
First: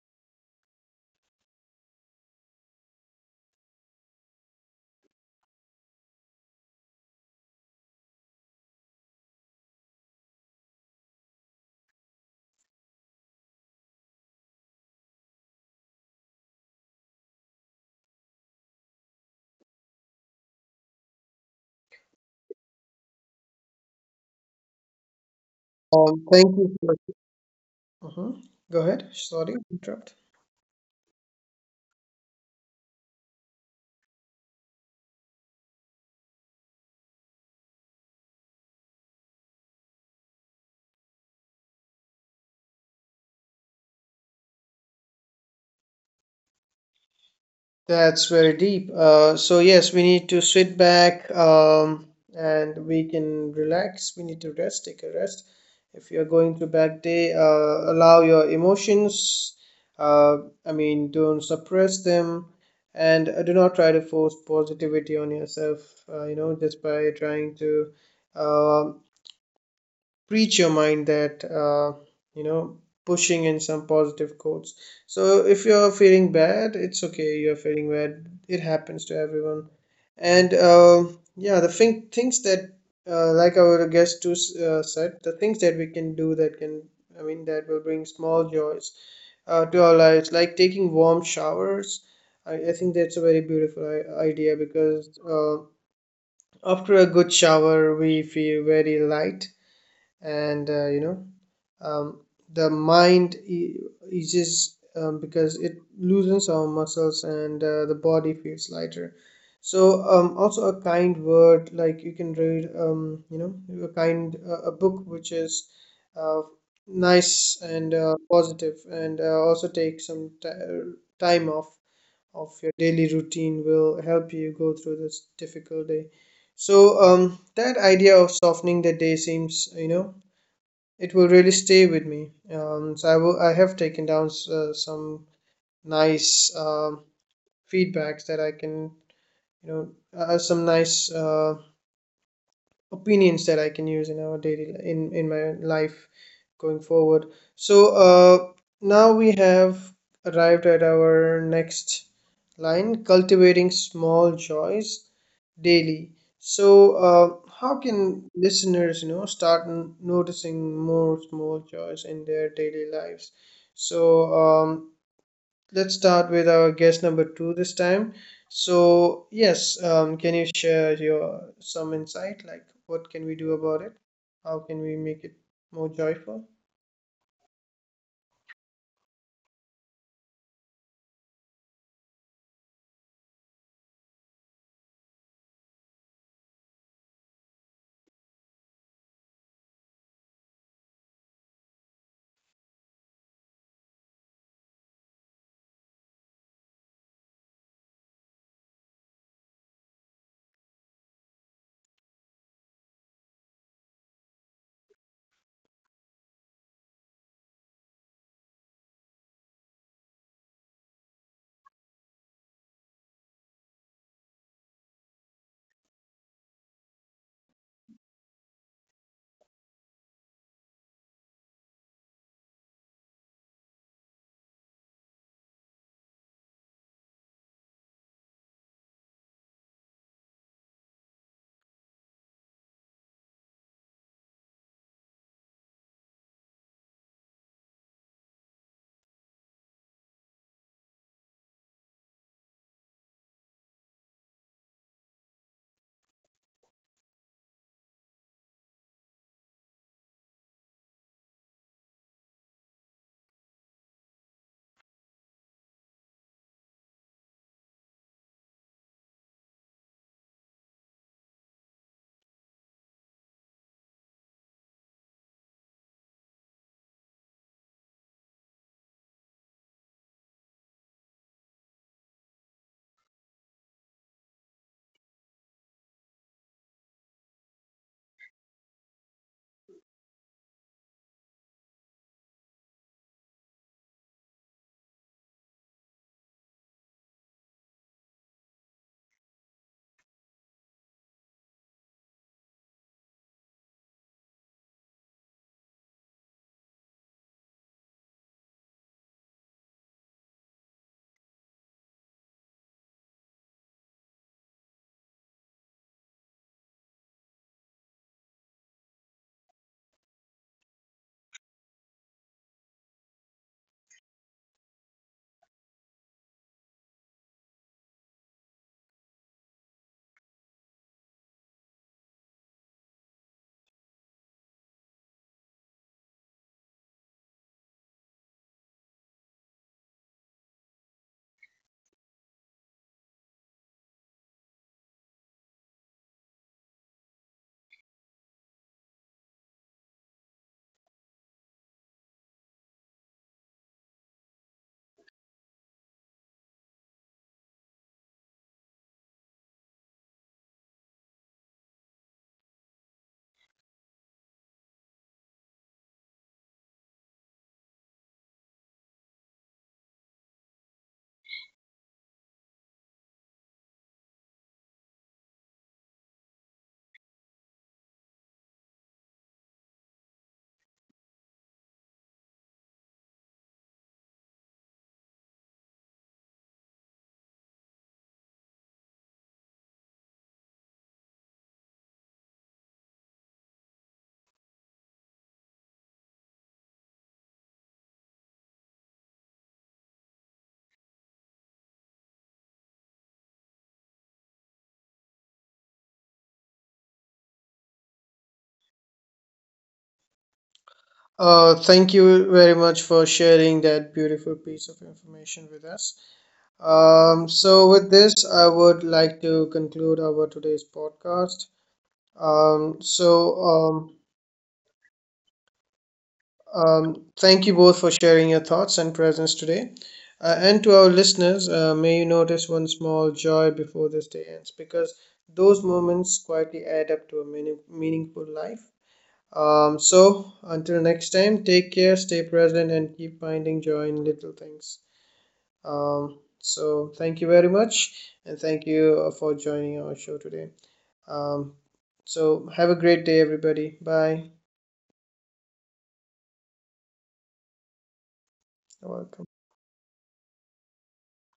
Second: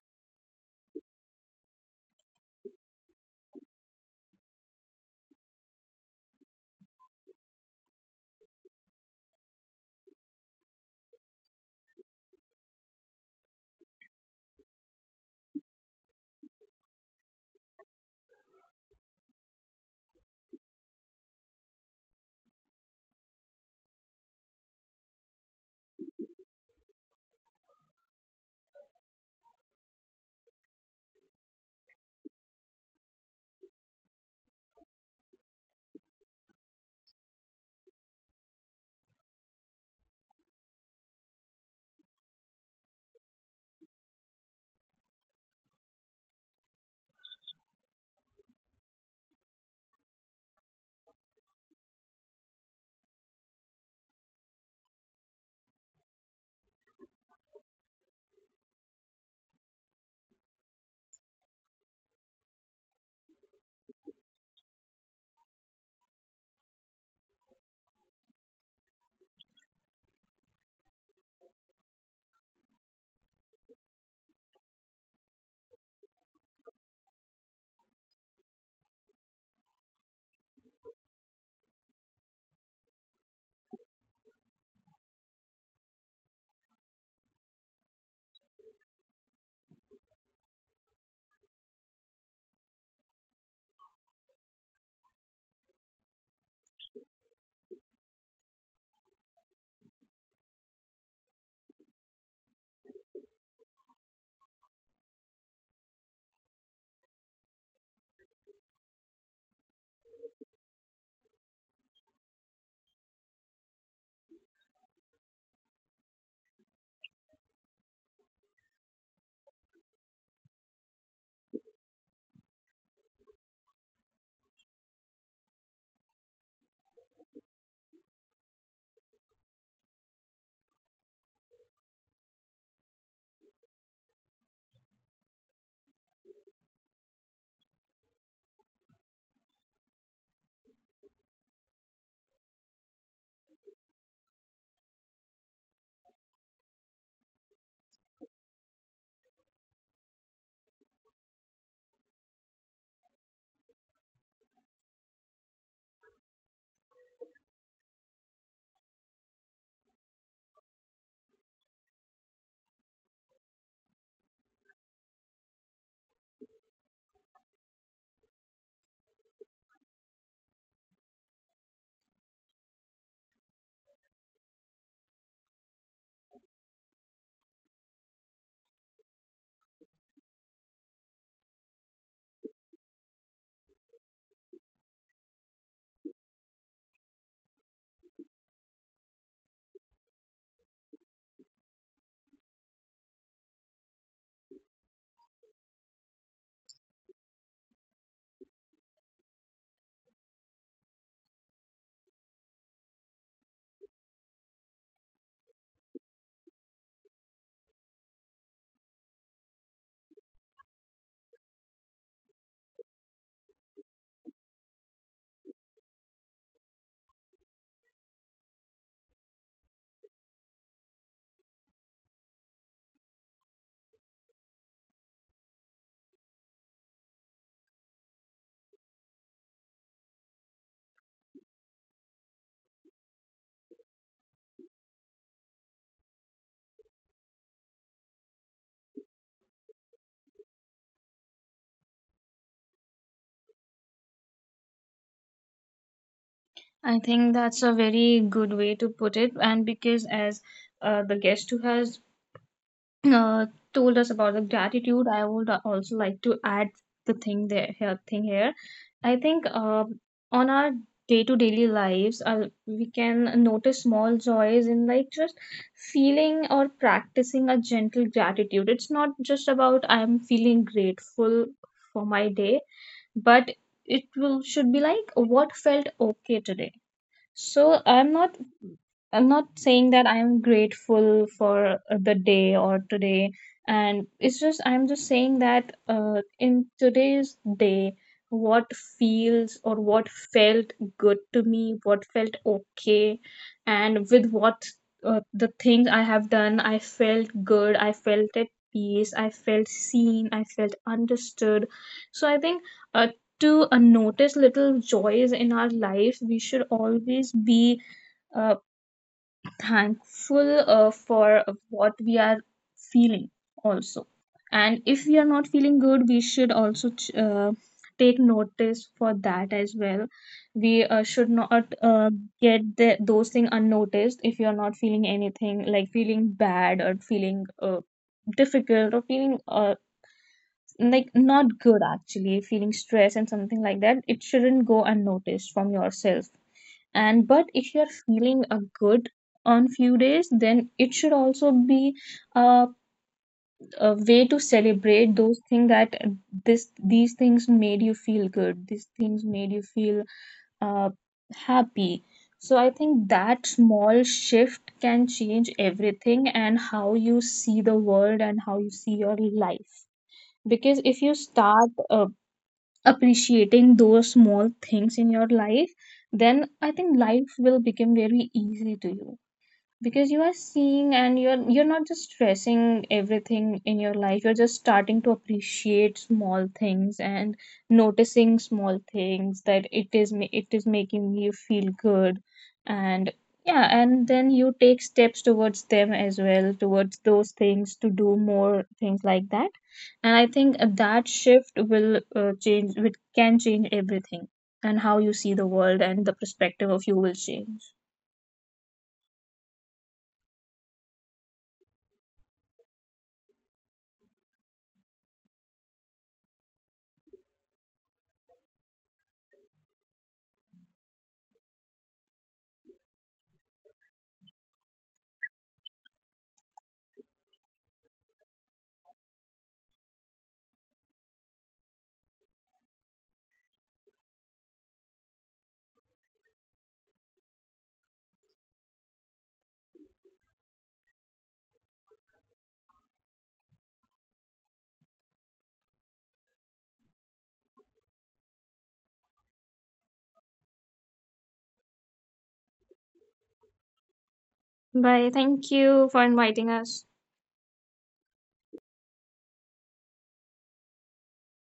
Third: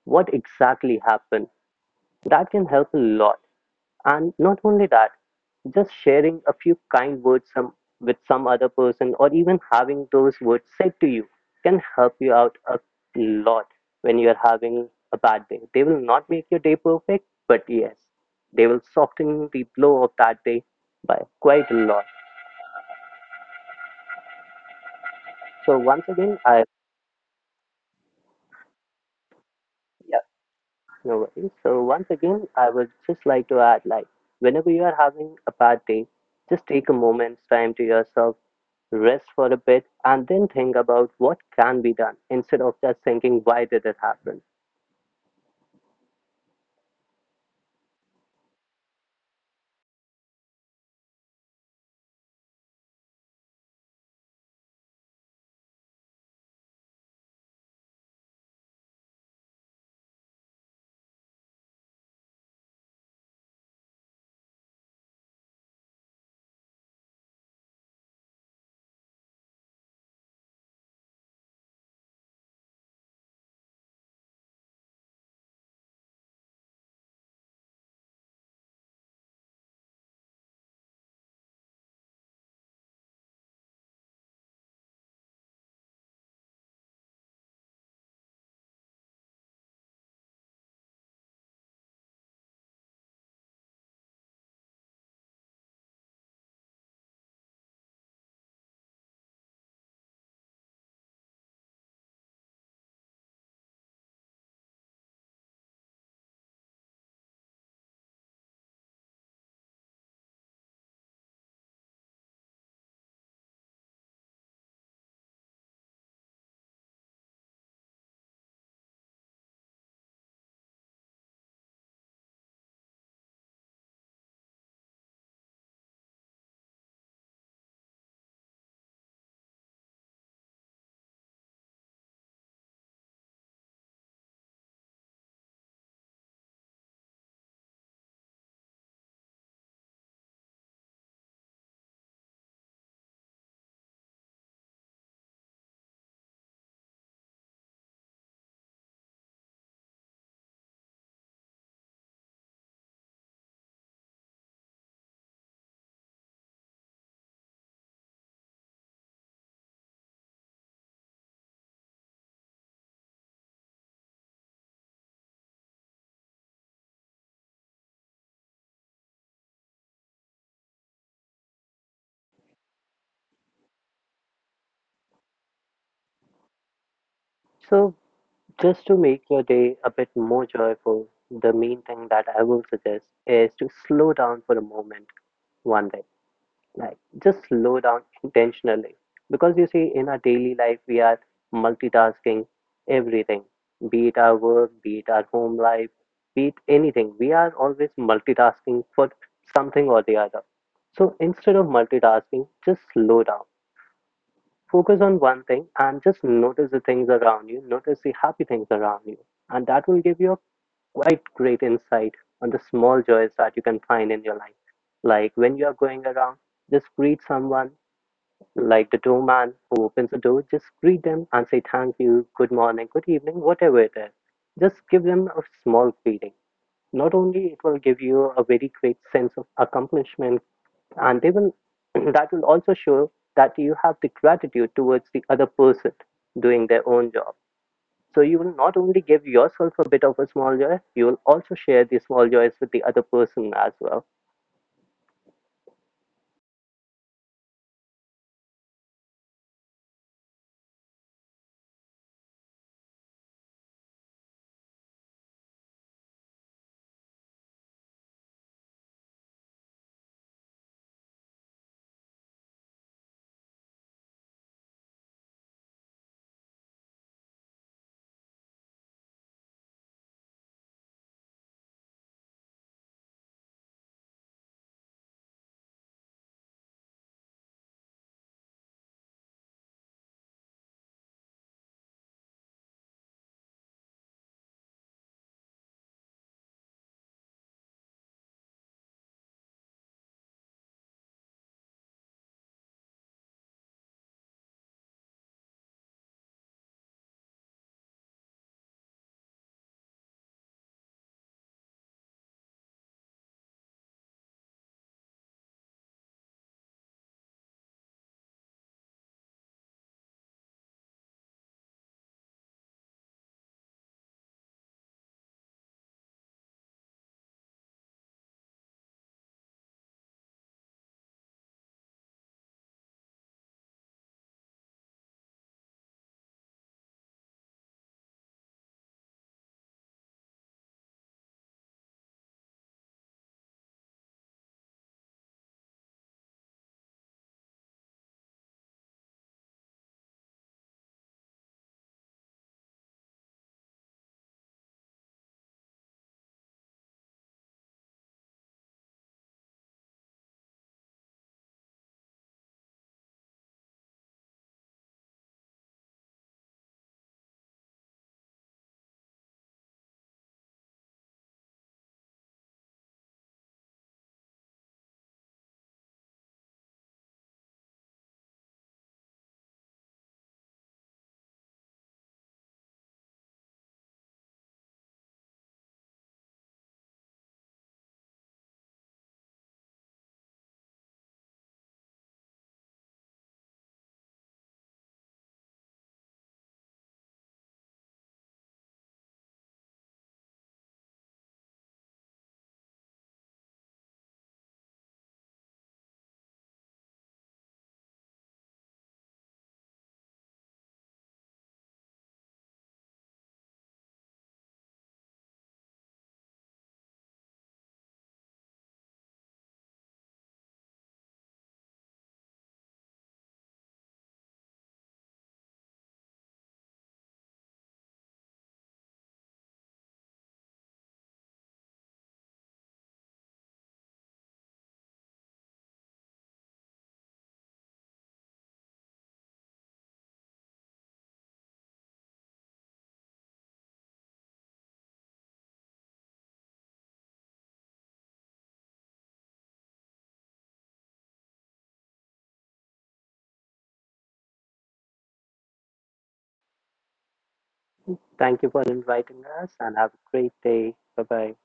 Speaker 3: what exactly happened, that can help a lot. And not only that, just sharing a few kind words some, with some other person or even having those words said to you can help you out a lot when you're having a bad day. They will not make your day perfect, but yes, they will soften the blow of that day by quite a lot. So once again,
Speaker 1: Thank
Speaker 3: I
Speaker 1: you for. Mhm. Go ahead. Sorry, interrupt.
Speaker 3: yeah, no worries. So once again, I would just like to add like whenever you are having a bad day, just take a moment's time to yourself rest for a bit and then think about what can be done instead of just thinking why did it happen.
Speaker 1: That's very deep. So yes, we need to sit back and we can relax. We need to rest, take a rest. If you're going through bad day, allow your emotions. Uh, I mean, don't suppress them, and do not try to force positivity on yourself. You know, just by trying to um preach your mind that you know, pushing in some positive quotes, so if you're feeling bad it's okay, you're feeling bad, it happens to everyone. And yeah, things that like our guest too said, the things that we can do that can, I mean, that will bring small joys to our lives, like taking warm showers. I think that's a very beautiful idea because after a good shower we feel very light, and you know, um, the mind eases, because it loosens our muscles and the body feels lighter. So also a kind word, like you can read, you know, a kind a book which is uh, nice and positive, and also take some ti time off of your daily routine will help you go through this difficult day. So that idea of softening the day seems, you know, it will really stay with me. So I will. I have taken down some nice feedbacks that I can, you know, some nice opinions that I can use in our daily, in my life going forward. So now we have arrived at our next line: cultivating small joys daily. So, how can listeners, you know, start noticing more small joys in their daily lives? So, let's start with our guest number two this time. So, yes, can you share your some insight? Like, what can we do about it? How can we make it more joyful?
Speaker 3: So just to make your day a bit more joyful, the main thing that I will suggest is to slow down for a moment one day, like just slow down intentionally because you see in our daily life we are multitasking everything, be it our work, be it our home life, be it anything, we are always multitasking for something or the other. So instead of multitasking just slow down, focus on one thing and just notice the things around you, notice the happy things around you, and that will give you a quite great insight on the small joys that you can find in your life. Like when you are going around, just greet someone like the doorman who opens the door, just greet them and say thank you, good morning, good evening, whatever it is. Just give them a small greeting. Not only it will give you a very great sense of accomplishment, and they will that will also show that you have the gratitude towards the other person doing their own job. So you will not only give yourself a bit of a small joy, you will also share the small joys with the other person as well.
Speaker 2: I think that's a very good way to put it, and because as the guest who has uh, told us about the gratitude, I would also like to add the thing there here thing here. I think on our day to daily lives, we can notice small joys in like just feeling or practicing a gentle gratitude. It's not just about I'm feeling grateful for my day, but it will should be like what felt okay today. So I'm not saying that I'm grateful for the day or today. And it's just, I'm just saying that in today's day, what feels or what felt good to me, what felt okay, and with what the things I have done, I felt good, I felt at peace, I felt seen, I felt understood. So I think uh, to notice little joys in our life, we should always be uh, thankful for what we are feeling also. And if we are not feeling good, we should also take notice for that as well. We should not get those things unnoticed. If you are not feeling anything, like feeling bad or feeling difficult or feeling like not good, actually feeling stress and something like that, it shouldn't go unnoticed from yourself. And but if you're feeling a good on few days, then it should also be a, a way to celebrate those things, that this these things made you feel good, these things made you feel uh, happy. So I think that small shift can change everything, and how you see the world and how you see your life. Because if you start appreciating those small things in your life, then I think life will become very easy to you, because you are seeing, and you're not just stressing everything in your life, you're just starting to appreciate small things and noticing small things that it is it is making you feel good. And yeah, and then you take steps towards them as well, towards those things, to do more things like that. And I think that shift will change, it can change everything, and how you see the world and the perspective of you will change.
Speaker 1: Thank you very much for sharing that beautiful piece of information with us. With this, I would like to conclude our today's podcast. Um, so, um, Thank you both for sharing your thoughts and presence today. And to our listeners, may you notice one small joy before this day ends because those moments quietly add up to a meaning, meaningful life. Until next time, take care, stay present, and keep finding joy in little things. Thank you very much, and thank you for joining our show today. Um, have a great day, everybody. Bye.
Speaker 2: Bye. Thank you for inviting us.
Speaker 3: Thank you for
Speaker 1: You're
Speaker 3: inviting
Speaker 1: welcome.
Speaker 3: us and have a great day. Bye bye.